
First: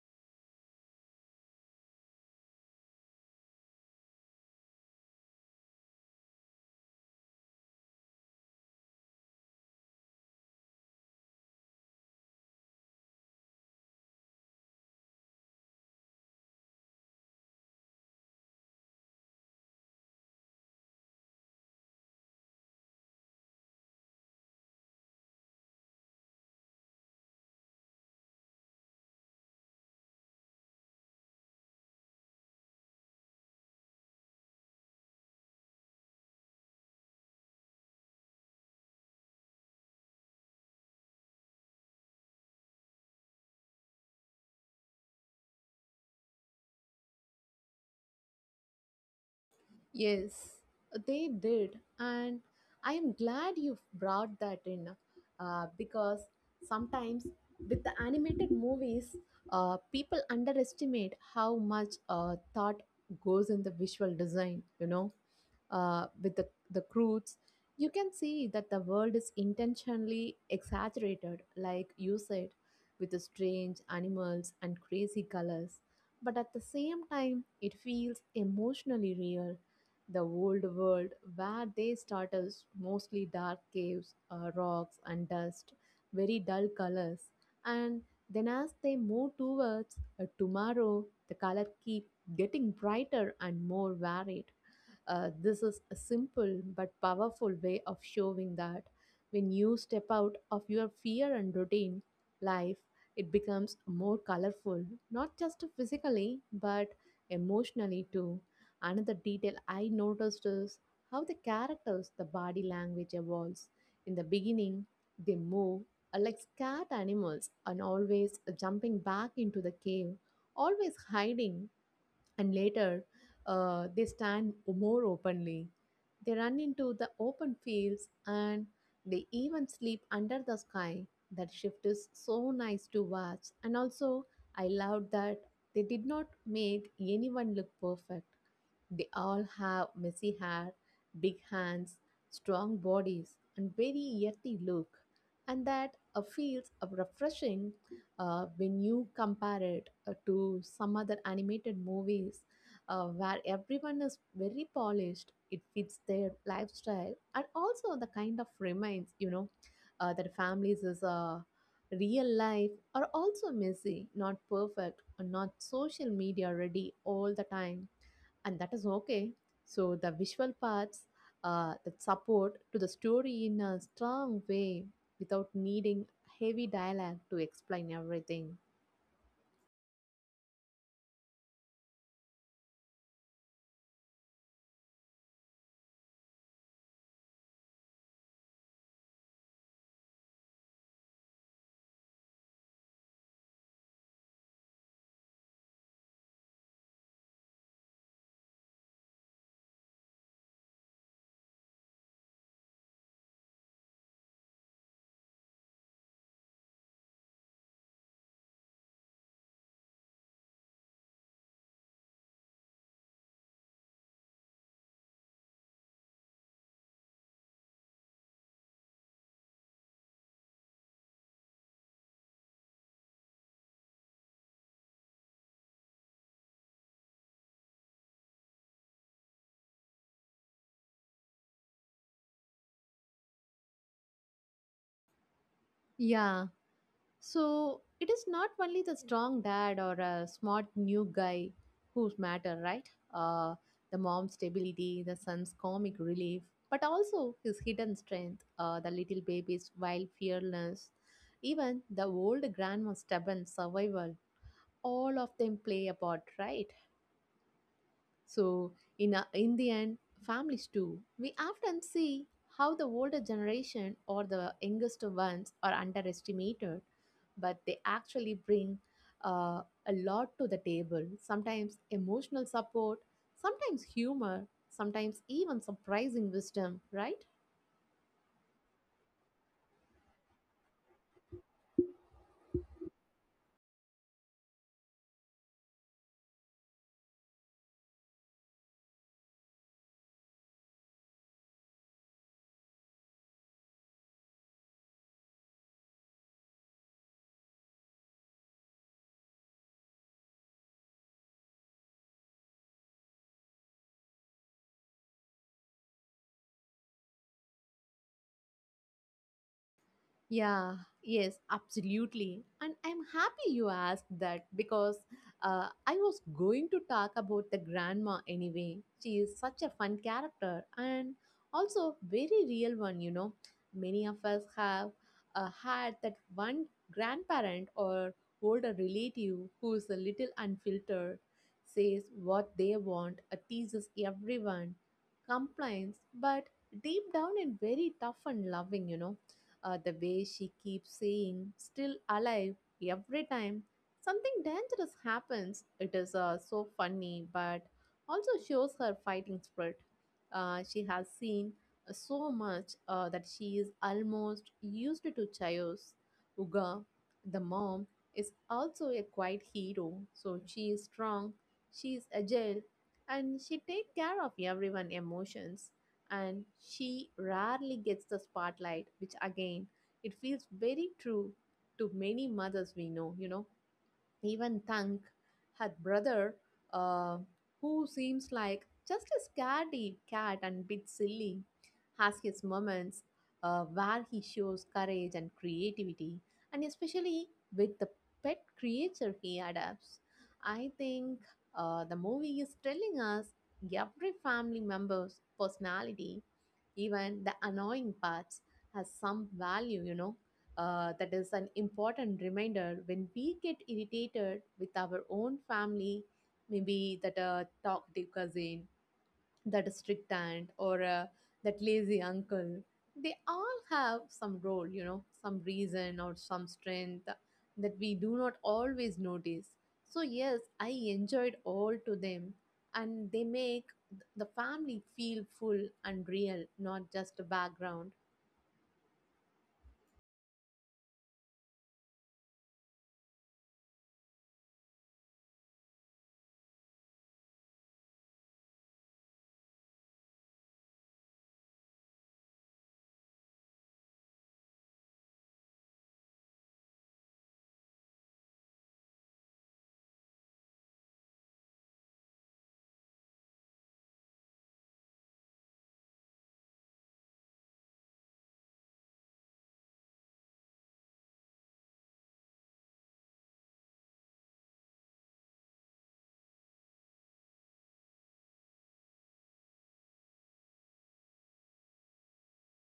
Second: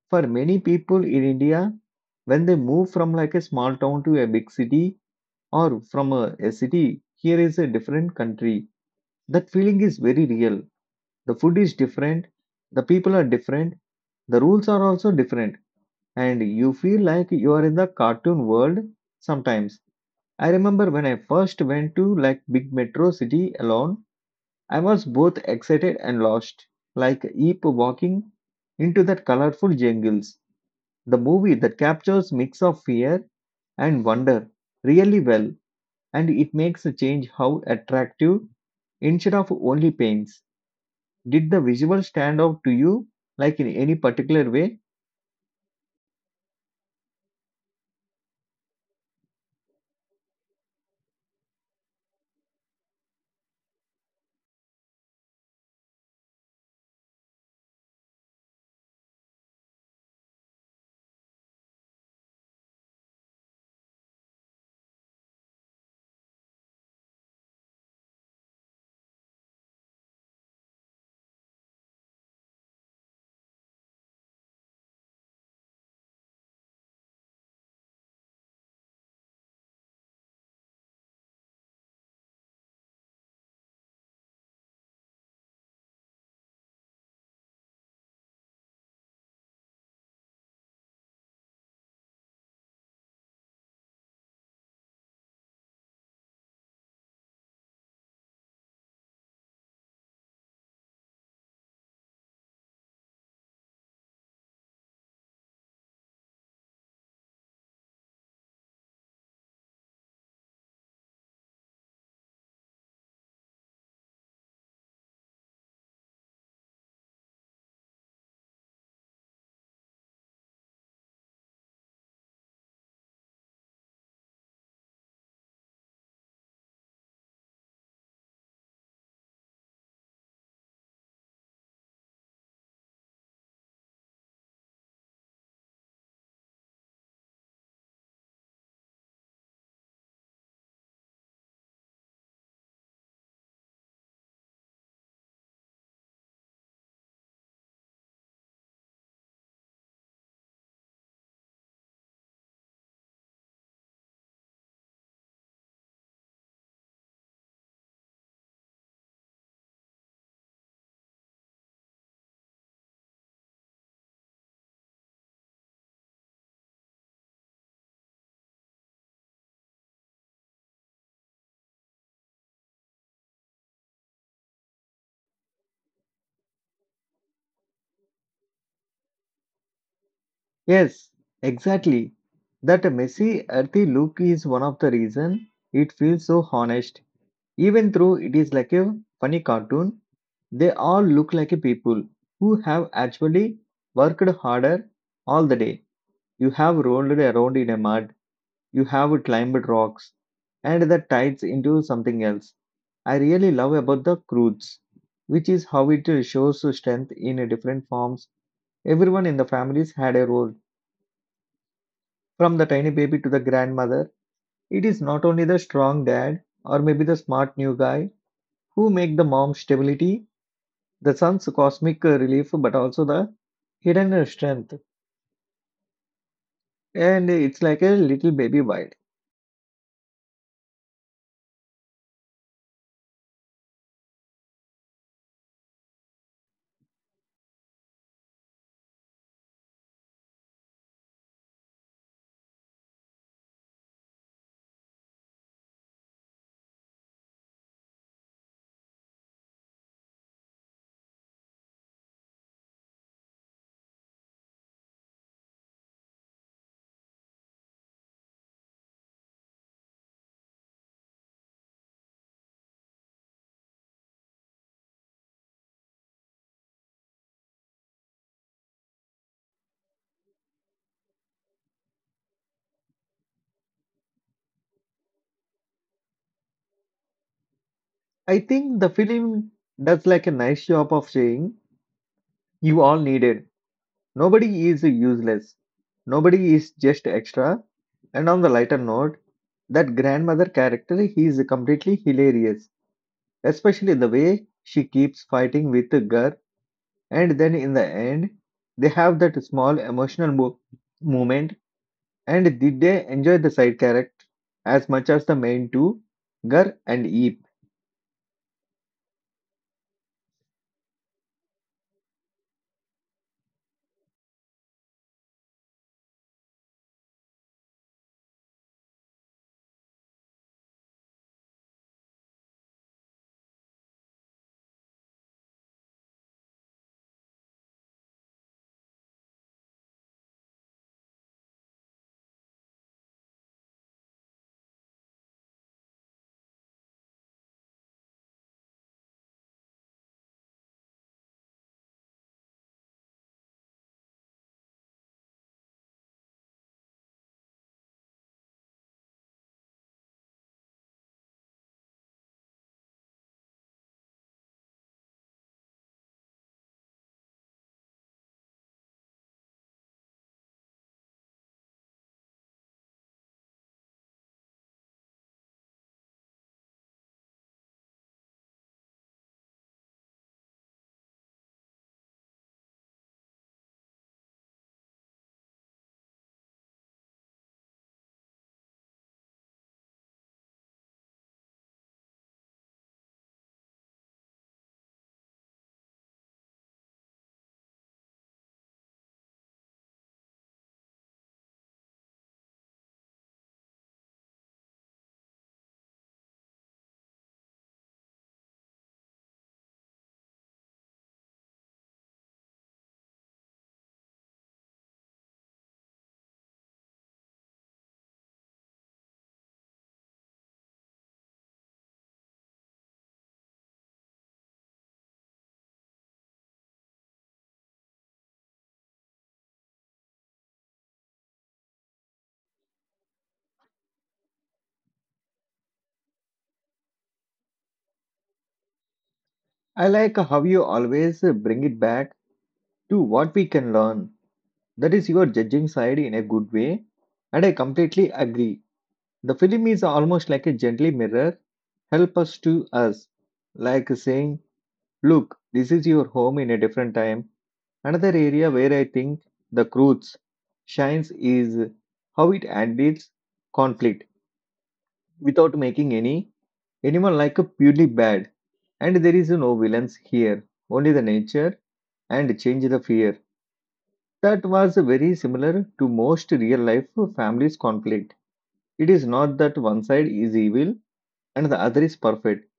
S1: For many people in India, when they move from like a small town to a big city or from a city, here is a different country. That feeling is very real. The food is different, the people are different, the rules are also different, and you feel like you are in the cartoon world sometimes. I remember when I first went to like big metro city alone, I was both excited and lost, like Eep walking into that colorful jungles. The movie that captures mix of fear and wonder really well and it makes a change how attractive instead of only paints. Did the visual stand out to you like in any particular way?
S2: Yes, they did. And I am glad you brought that in, because sometimes with the animated movies, people underestimate how much thought goes in the visual design. With the crudes, you can see that the world is intentionally exaggerated, like you said, with the strange animals and crazy colors. But at the same time, it feels emotionally real. The old world, where they start as mostly dark caves, rocks, and dust, very dull colors. And then, as they move towards a tomorrow, the color keep getting brighter and more varied. This is a simple but powerful way of showing that when you step out of your fear and routine, life it becomes more colorful, not just physically but emotionally too. Another detail I noticed is how the characters, the body language evolves. In the beginning, they move are like scared animals and always jumping back into the cave, always hiding, and later they stand more openly. They run into the open fields and they even sleep under the sky. That shift is so nice to watch, and also I loved that they did not make anyone look perfect. They all have messy hair, big hands, strong bodies, and very earthy look. And that feels refreshing when you compare it to some other animated movies where everyone is very polished. It fits their lifestyle, and also the kind of reminds that families is real life are also messy, not perfect, and not social media ready all the time, and that is okay. So the visual parts that support to the story in a strong way without needing heavy dialogue to explain everything.
S1: Yes, exactly. That messy, earthy look is one of the reason it feels so honest. Even though it is like a funny cartoon, they all look like a people who have actually worked harder all the day. You have rolled around in a mud. You have climbed rocks and the tides into something else. I really love about the cruise, which is how it shows strength in different forms. Everyone in the families had a role, from the tiny baby to the grandmother. It is not only the strong dad or maybe the smart new guy who make the mom's stability, the son's cosmic relief, but also the hidden strength. And it's like a little baby wild.
S2: Yeah. So it is not only the strong dad or a smart new guy who matter, right? The mom's stability, the son's comic relief, but also his hidden strength, the little baby's wild fearlessness, even the old grandma's stubborn survival, all of them play a part, right? So in the end, families too, we often see how the older generation or the youngest ones are underestimated, but they actually bring uh, a lot to the table, sometimes emotional support, sometimes humor, sometimes even surprising wisdom, right?
S1: I think the film does like a nice job of saying you all needed. Nobody is useless. Nobody is just extra. And on the lighter note, that grandmother character he is completely hilarious, especially the way she keeps fighting with Gar, and then in the end, they have that small emotional moment. And did they enjoy the side character as much as the main two, Gar and Eep?
S2: Yeah, yes, absolutely. And I'm happy you asked that, because I was going to talk about the grandma anyway. She is such a fun character, and also very real one. Many of us have had that one grandparent or older relative who is a little unfiltered, says what they want, teases everyone, complains, but deep down and very tough and loving. The way she keeps saying, still alive, every time something dangerous happens, it is so funny, but also shows her fighting spirit. She has seen so much that she is almost used to chaos. Uga, the mom, is also a quiet hero, so she is strong, she is agile, and she take care of everyone emotions, and she rarely gets the spotlight, which again, it feels very true to many mothers we know. Even Tank had brother, uh, who seems like just a scaredy cat and bit silly, has his moments where he shows courage and creativity, and especially with the pet creature he adopts. I think the movie is telling us every family member's personality, even the annoying parts, has some value. That is an important reminder when we get irritated with our own family, maybe that talkative cousin, that strict aunt, or that lazy uncle. They all have some role, you know, some reason or some strength that we do not always notice. So, yes, I enjoyed all to them, and they make the family feel full and real, not just a background.
S1: I like how you always bring it back to what we can learn. That is your judging side in a good way, and I completely agree. The film is almost like a gentle mirror, help us to us, like saying, look, this is your home in a different time. Another area where I think the cruise shines is how it handles conflict without making anyone like a purely bad. And there is no villains here, only the nature and change the fear. That was very similar to most real life families conflict. It is not that one side is evil and the other is perfect.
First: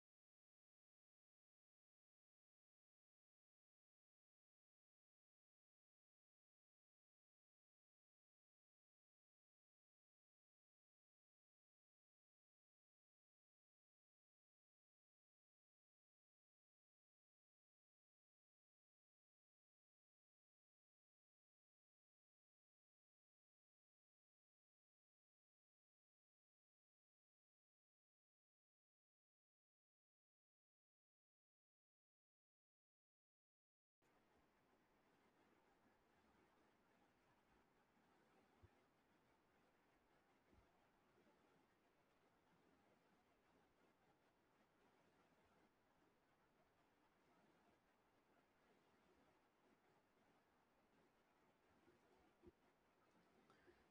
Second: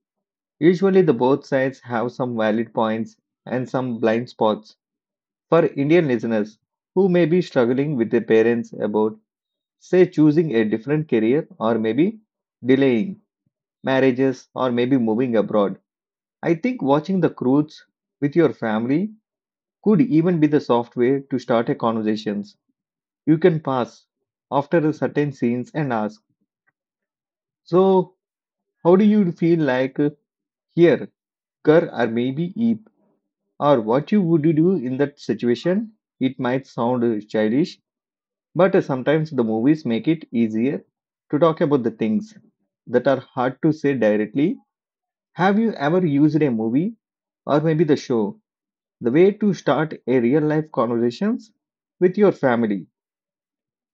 S1: Usually, the both sides have some valid points and some blind spots. For Indian listeners who may be struggling with their parents about, say, choosing a different career or maybe delaying marriages or maybe moving abroad, I think watching the Croods with your family could even be the software to start a conversation. You can pass after a certain scenes and ask, so, how do you feel like here, Kar or maybe Eep? Or what you would do in that situation? It might sound childish, but sometimes the movies make it easier to talk about the things that are hard to say directly. Have you ever used a movie or maybe the show, the way to start a real life conversations with your family?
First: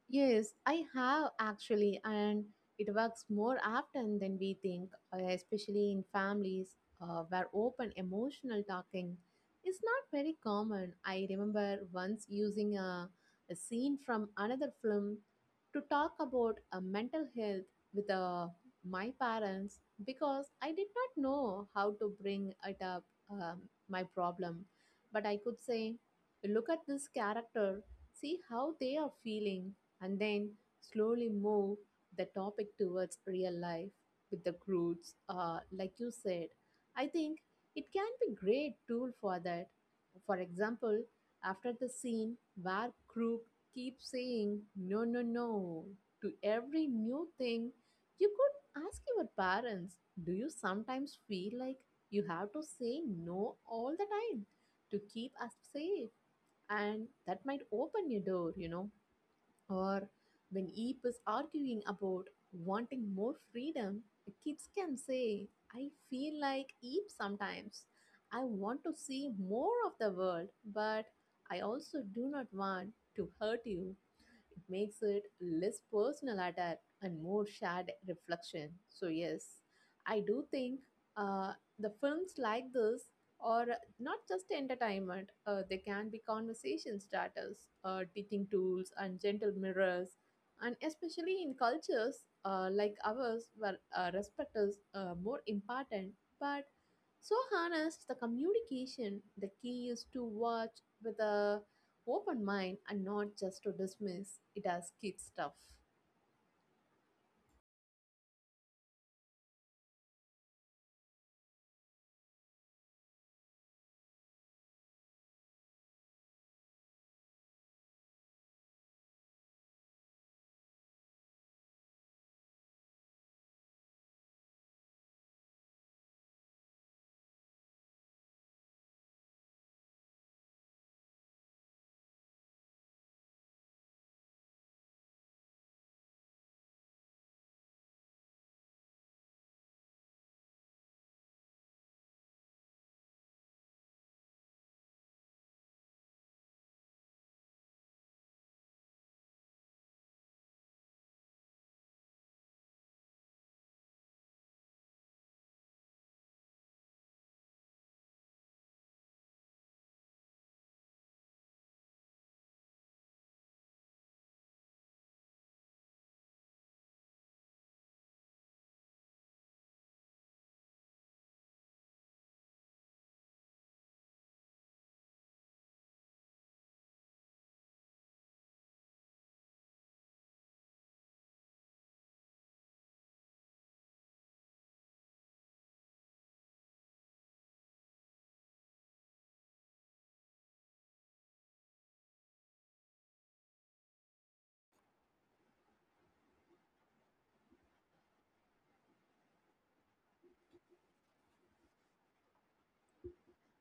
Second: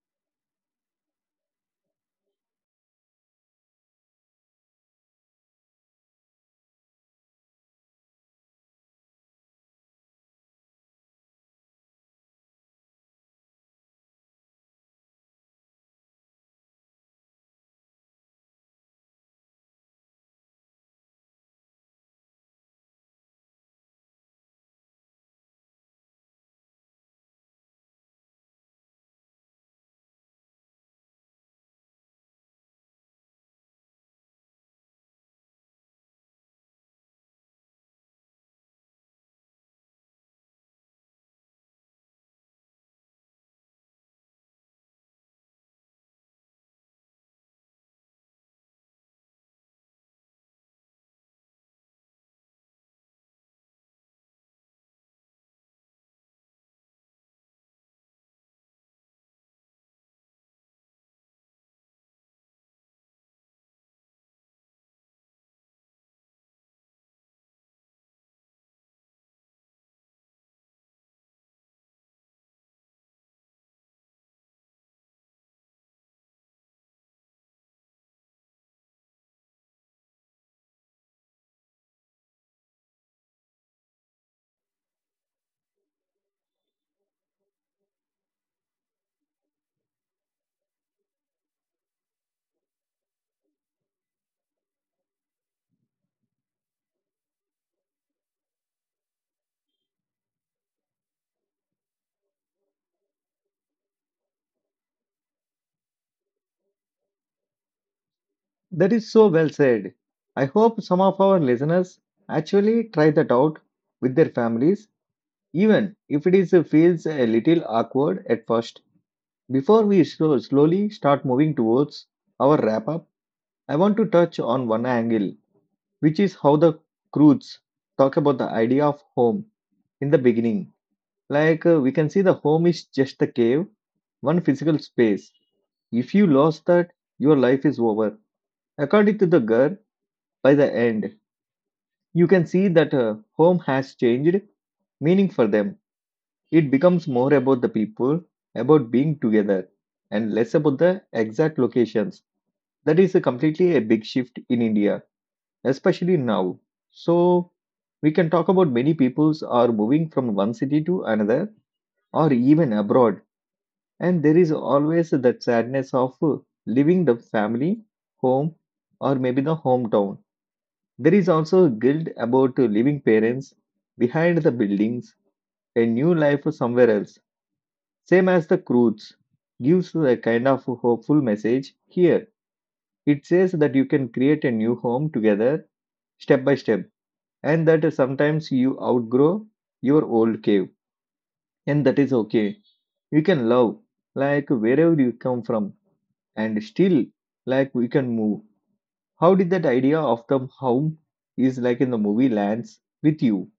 S2: Yes, I have actually, and it works more often than we think, especially in families where open emotional talking is not very common. I remember once using a scene from another film to talk about mental health with my parents because I did not know how to bring it up, um, my problem. But I could say, look at this character, see how they are feeling and then slowly move the topic towards real life with the groups, like you said. I think it can be great tool for that. For example, after the scene where Krug keeps saying no, no, no to every new thing, you could ask your parents, do you sometimes feel like you have to say no all the time to keep us safe? And that might open your door, you know. Or when Eep is arguing about wanting more freedom, kids can say, I feel like Eep sometimes. I want to see more of the world, but I also do not want to hurt you. It makes it less personal attack and more shared reflection. So, yes, I do think uh, the films like this are not just entertainment. They can be conversation starters, teaching tools, and gentle mirrors. And especially in cultures like ours, where respect is more important, but so harness the communication. The key is to watch with a open mind and not just to dismiss it as kid stuff.
S1: That is so well said. I hope some of our listeners actually try that out with their families, even if it is feels a little awkward at first. Before we slowly start moving towards our wrap up, I want to touch on one angle, which is how the crews talk about the idea of home in the beginning. Like we can see, the home is just the cave, one physical space. If you lost that, your life is over. According to the girl, by the end you can see that home has changed meaning for them. It becomes more about the people, about being together, and less about the exact locations. That is a completely a big shift in India, especially now. So, we can talk about many peoples are moving from one city to another or even abroad, and there is always that sadness of leaving the family, home, or maybe the hometown. There is also guilt about leaving parents behind the buildings, a new life somewhere else. Same as the Croods gives a kind of hopeful message here. It says that you can create a new home together step by step and that sometimes you outgrow your old cave and that is okay. You can love like wherever you come from and still like we can move. How did that idea of the home is like in the movie lands with you?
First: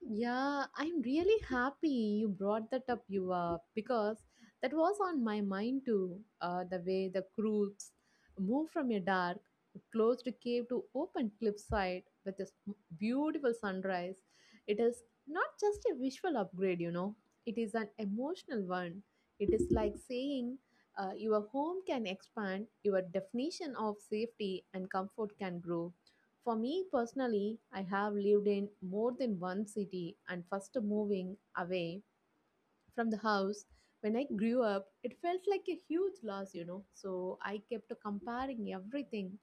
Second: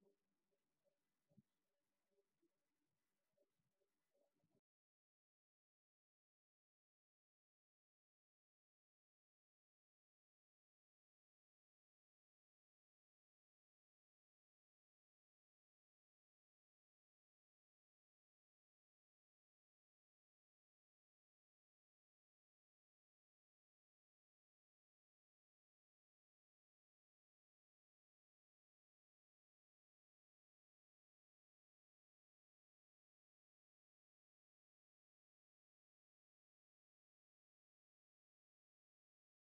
S2: Yeah, I'm really happy you brought that up, Yuva, because that was on my mind too. The way the crews move from a dark, closed cave to open cliffside with this beautiful sunrise. It is not just a visual upgrade, you know, it is an emotional one. It is like saying your home can expand, your definition of safety and comfort can grow. For me personally, I have lived in more than one city and first moving away from the house. When I grew up, it felt like a huge loss, you know. So I kept comparing everything,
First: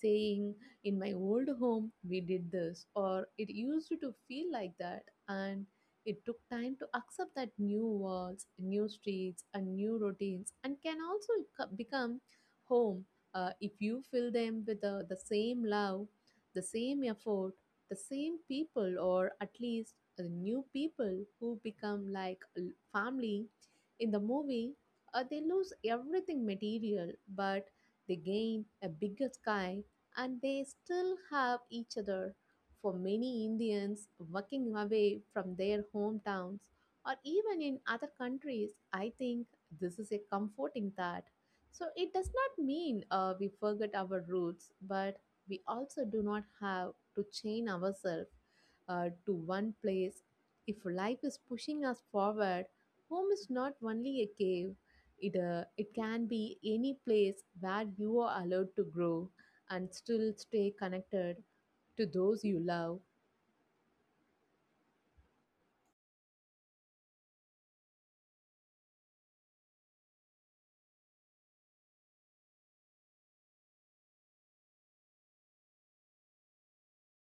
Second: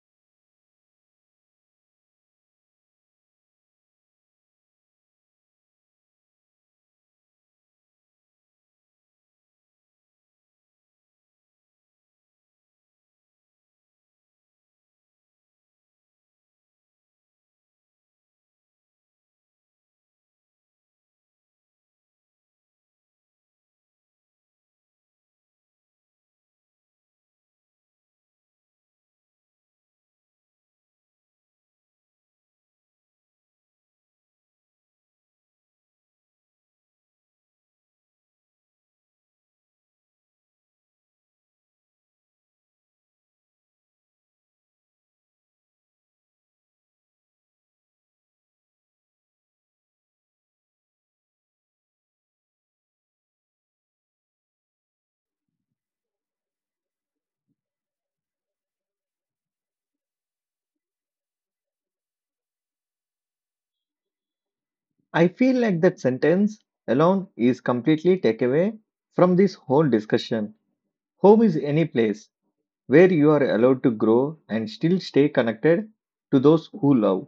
S2: saying, in my old home, we did this, or it used to feel like that. And it took time to accept that new walls, new streets, and new routines, and can also become home if you fill them with the same love, the same effort, the same people, or at least new people who become like family in the movie. They lose everything material, but they gain a bigger sky and they still have each other. For many indians working away from their hometowns or even in other countries, I think this is a comforting thought. So it does not mean we forget our roots, but we also do not have to chain ourselves to one place. If life is pushing us forward, home is not only a cave, it, it can be any place where you are allowed to grow and still stay connected to those you love.
S1: I feel like that sentence alone is completely takeaway from this whole discussion. Home is any place where you are allowed to grow and still stay connected to those who love.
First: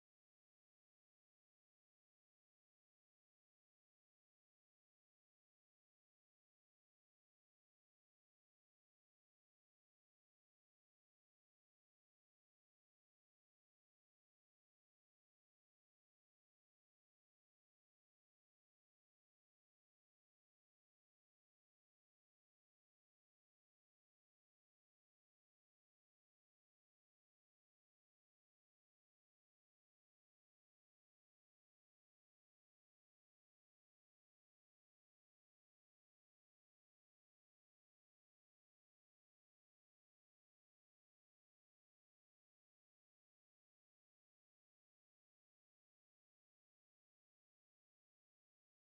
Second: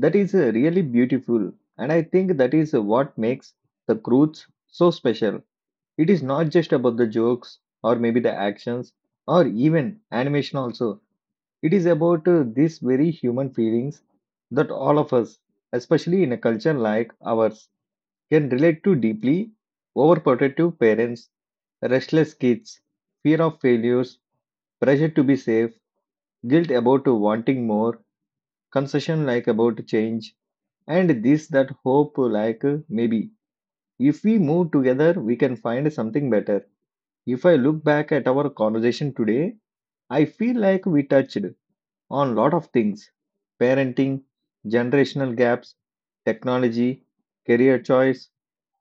S1: That is really beautiful, and I think that is what makes the Croods so special. It is not just about the jokes or maybe the actions or even animation also. It is about these very human feelings that all of us, especially in a culture like ours, can relate to deeply overprotective parents, restless kids, fear of failures, pressure to be safe, guilt about wanting more, concession like about change, and this that hope like maybe. If we move together, we can find something better. If I look back at our conversation today, I feel like we touched on lot of things parenting, generational gaps, technology, career choice,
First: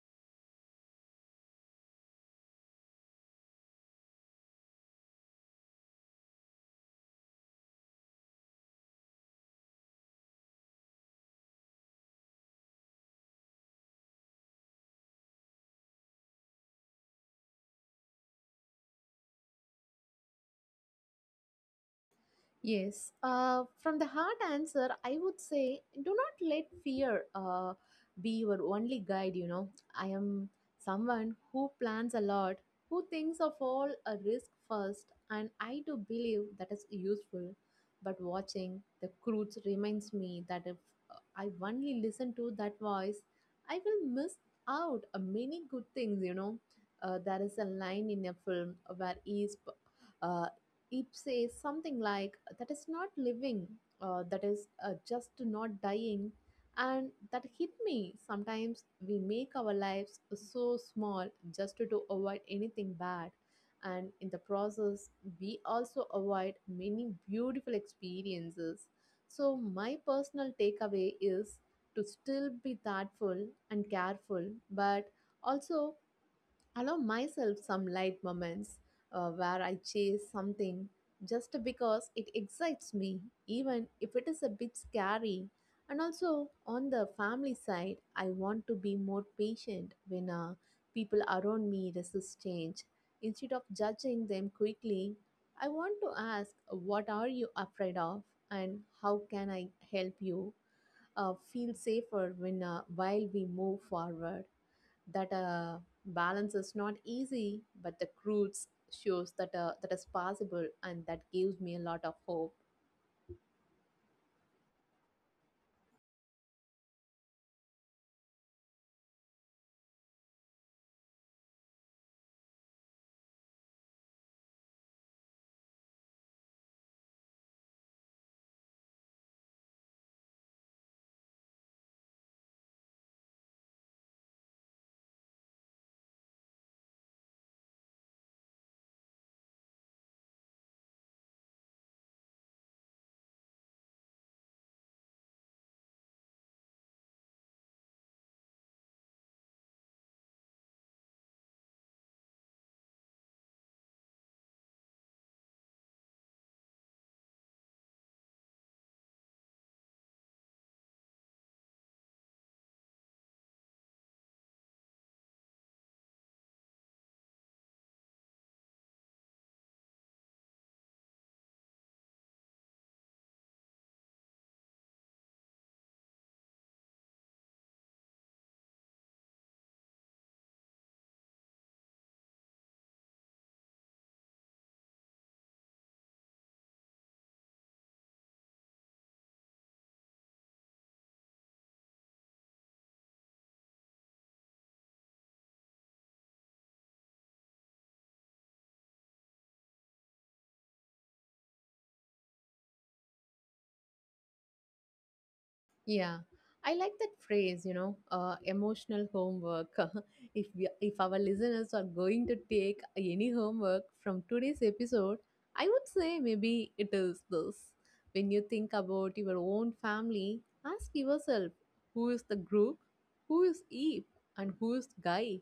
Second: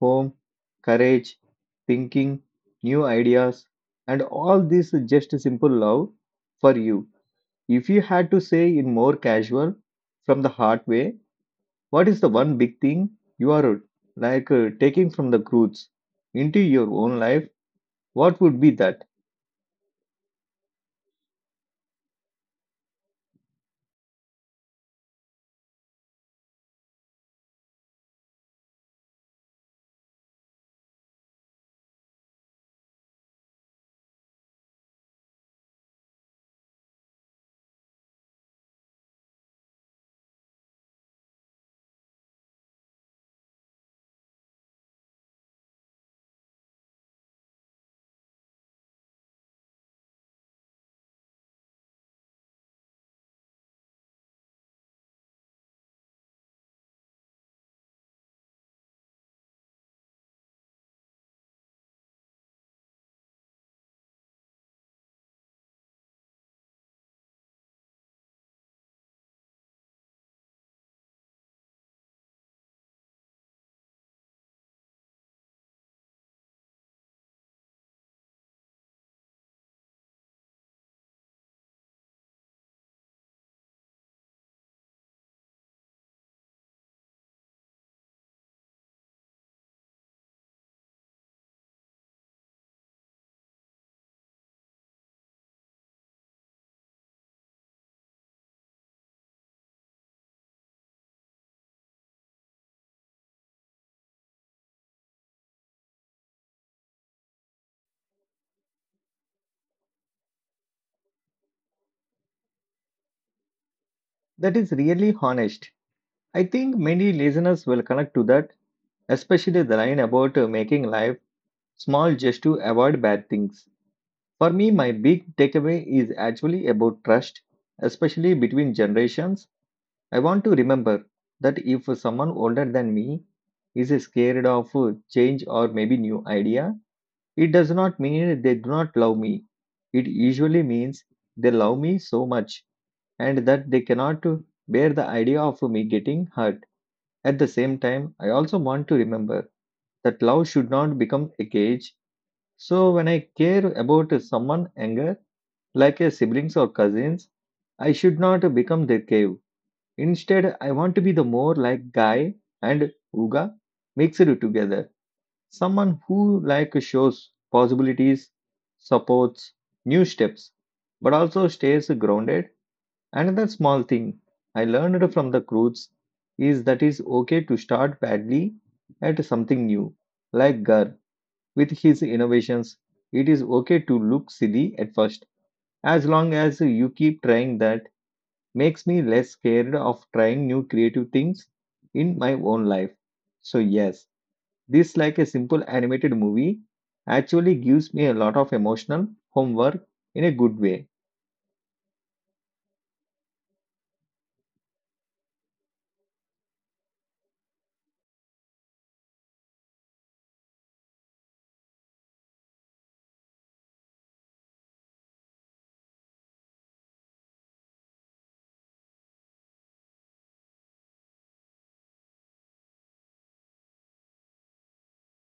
S1: home, courage, thinking, new ideas, and all this is just simple love for you. If you had to say in more casual, from the heart way, what is the one big thing you are like taking from the roots into your own life? What would be that?
S2: Yes, from the hard answer, I would say do not let fear be your only guide. You know, I am someone who plans a lot, who thinks of all a risk first, and I do believe that is useful. But watching the crudes reminds me that if I only listen to that voice, I will miss out a many good things. You know, there is a line in a film where he is. Uh, it says something like that is not living, that is just not dying. And that hit me. Sometimes we make our lives so small just to avoid anything bad, and in the process we also avoid many beautiful experiences. So my personal takeaway is to still be thoughtful and careful, but also allow myself some light moments where I chase something just because it excites me, even if it is a bit scary. And also, on the family side, I want to be more patient when people around me resist change. Instead of judging them quickly, I want to ask, what are you afraid of? And how can I help you feel safer when while we move forward? That balance is not easy, but the cruise shows that that is possible, and that gives me a lot of hope.
S1: That is really honest. I think many listeners will connect to that especially the line about making life small just to avoid bad things. For me, my big takeaway is actually about trust, especially between generations. I want to remember that if someone older than me is scared of change or maybe new idea, it does not mean they do not love me. It usually means they love me so much and that they cannot bear the idea of me getting hurt. At the same time, I also want to remember that love should not become a cage. So when I care about someone younger, like a siblings or cousins, I should not become their cave. Instead, I want to be the more like Guy and Uga mixed together. Someone who like shows possibilities, supports new steps, but also stays grounded. Another small thing I learned from the cruise is that it's okay to start badly at something new, like Gar. With his innovations, it is okay to look silly at first, as long as you keep trying that makes me less scared of trying new creative things in my own life. So yes, this like a simple animated movie actually gives me a lot of emotional homework in a good way.
S2: Yeah, I like that phrase, you know, emotional homework. If our listeners are going to take any homework from today's episode, I would say maybe it is this. When you think about your own family, ask yourself who is the group, who is Eve, and who is Guy,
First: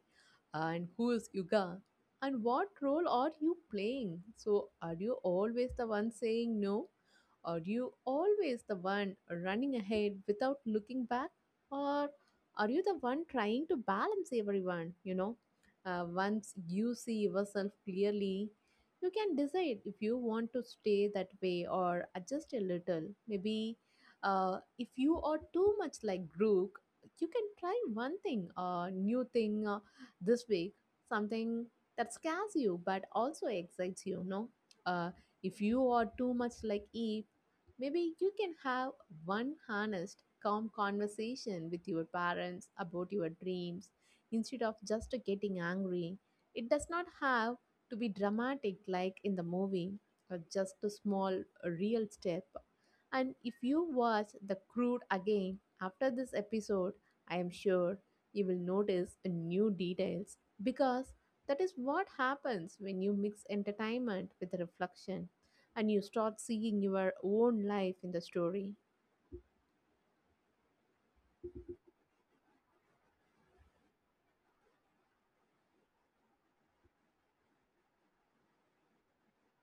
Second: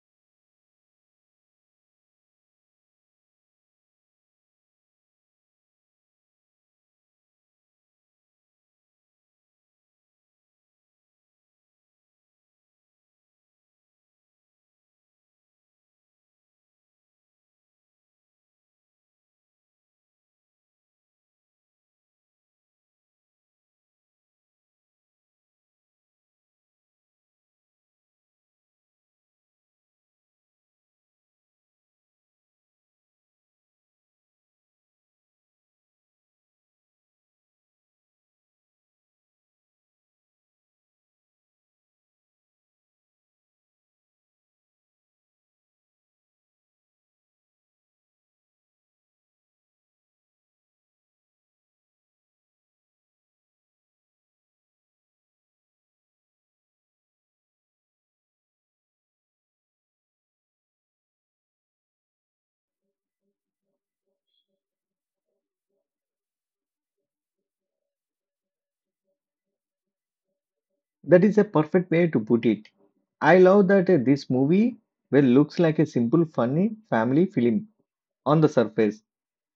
S2: and who is Yuga, and what role are you playing? So, are you always the one saying no? Are you always the one running ahead without looking back? Or are you the one trying to balance everyone? You know, once you see yourself clearly, you can decide if you want to stay that way or adjust a little. Maybe if you are too much like Grook, you can try new thing this week, something that scares you but also excites you. No, uh, if you are too much like Eve, maybe you can have one honest, calm conversation with your parents about your dreams instead of just getting angry. It does not have to be dramatic like in the movie, or just a small, real step. And if you watch The Crude again after this episode, I am sure you will notice a new details, because that is what happens when you mix entertainment with reflection and you start seeing your own life in the story.
S1: That is a perfect way to put it. I love that this movie well looks like a simple funny family film on the surface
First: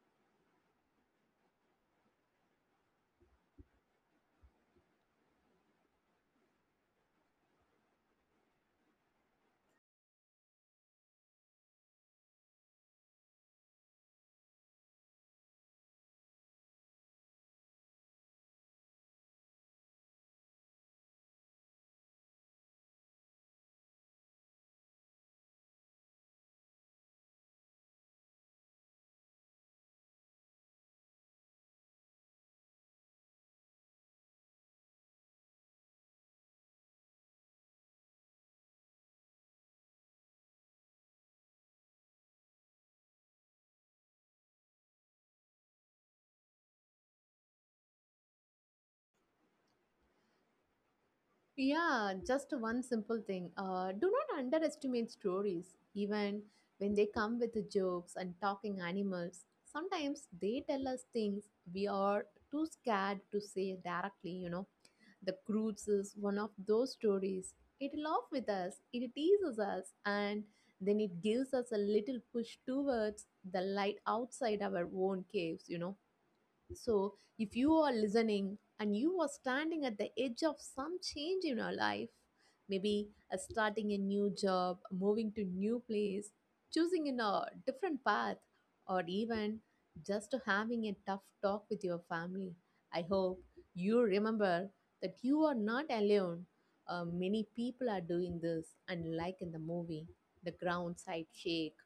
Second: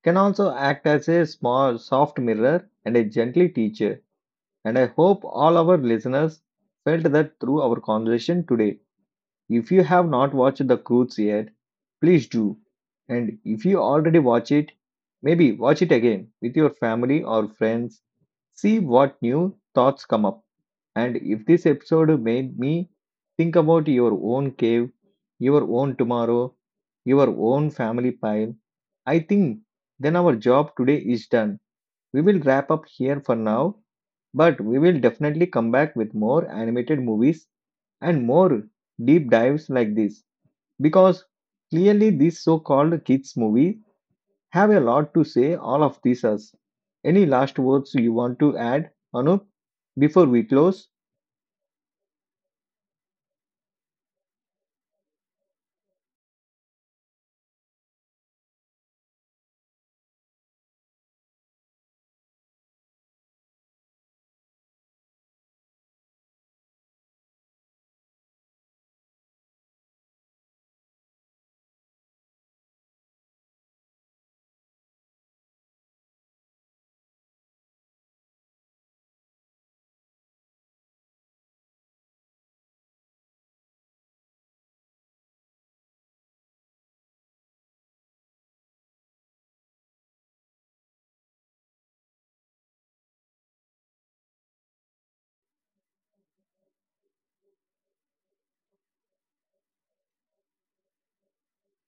S1: can also act as a small soft mirror and a gently teacher. And I hope all our listeners felt that through our conversation today. If you have not watched The Croods yet, please do. And if you already watch it, maybe watch it again with your family or friends. See what new thoughts come up. And if this episode made me think about your own cave, your own tomorrow, your own family pile, I think then our job today is done. We will wrap up here for now, but we will definitely come back with more animated movies and more deep dives like this because clearly these so-called kids movie have a lot to say all of this us. Any last words you want to add, Anup, before we close?
S2: Yeah, just one simple thing. Do not underestimate stories, even when they come with jokes and talking animals. Sometimes they tell us things we are too scared to say directly, you know. The Croods is one of those stories. It laughs with us, it teases us, and then it gives us a little push towards the light outside our own caves, you know. So, if you are listening and you are standing at the edge of some change in your life, maybe starting a new job, moving to new place, choosing in a different path, or even just having a tough talk with your family, I hope you remember that you are not alone. Many people are doing this, and like in the movie, the ground side shake.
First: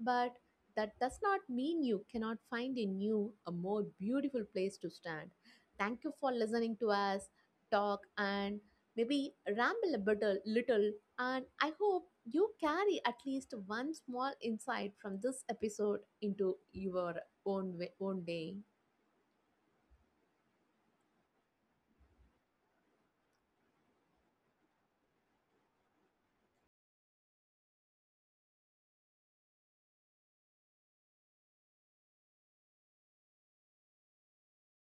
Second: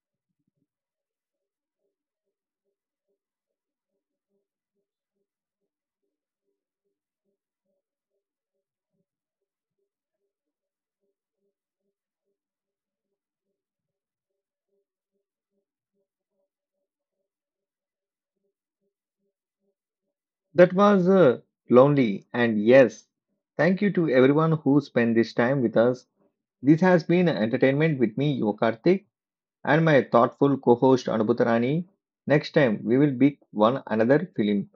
S2: But that does not mean you cannot find in you a more beautiful place to stand. Thank you for listening to us talk and maybe ramble a little, little. And I hope you carry at least one small insight from this episode into your own way, own day.
S1: That was lonely, and yes, thank you to everyone who spent this time with us. This has been entertainment with me, Yokartik, and my thoughtful co-host Anubhutarani. Next time, we will pick one another film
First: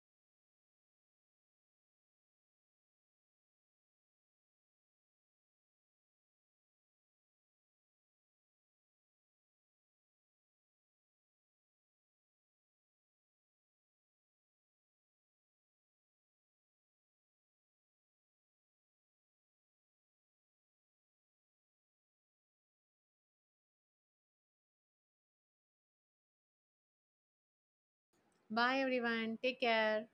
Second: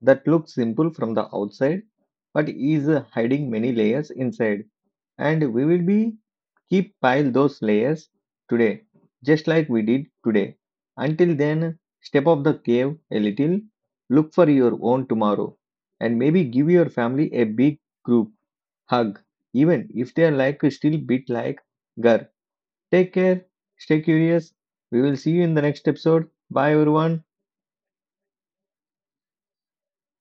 S1: that looks simple from the outside, but is hiding many layers inside, and we will be keep pile those layers today, just like we did today. Until then, step off the cave a little, look for your own tomorrow, and maybe give your family a big group hug, even if they are like still bit like girl. Take care, stay curious. We will see you in the next episode. Bye, everyone.
S2: Bye, everyone. Take care.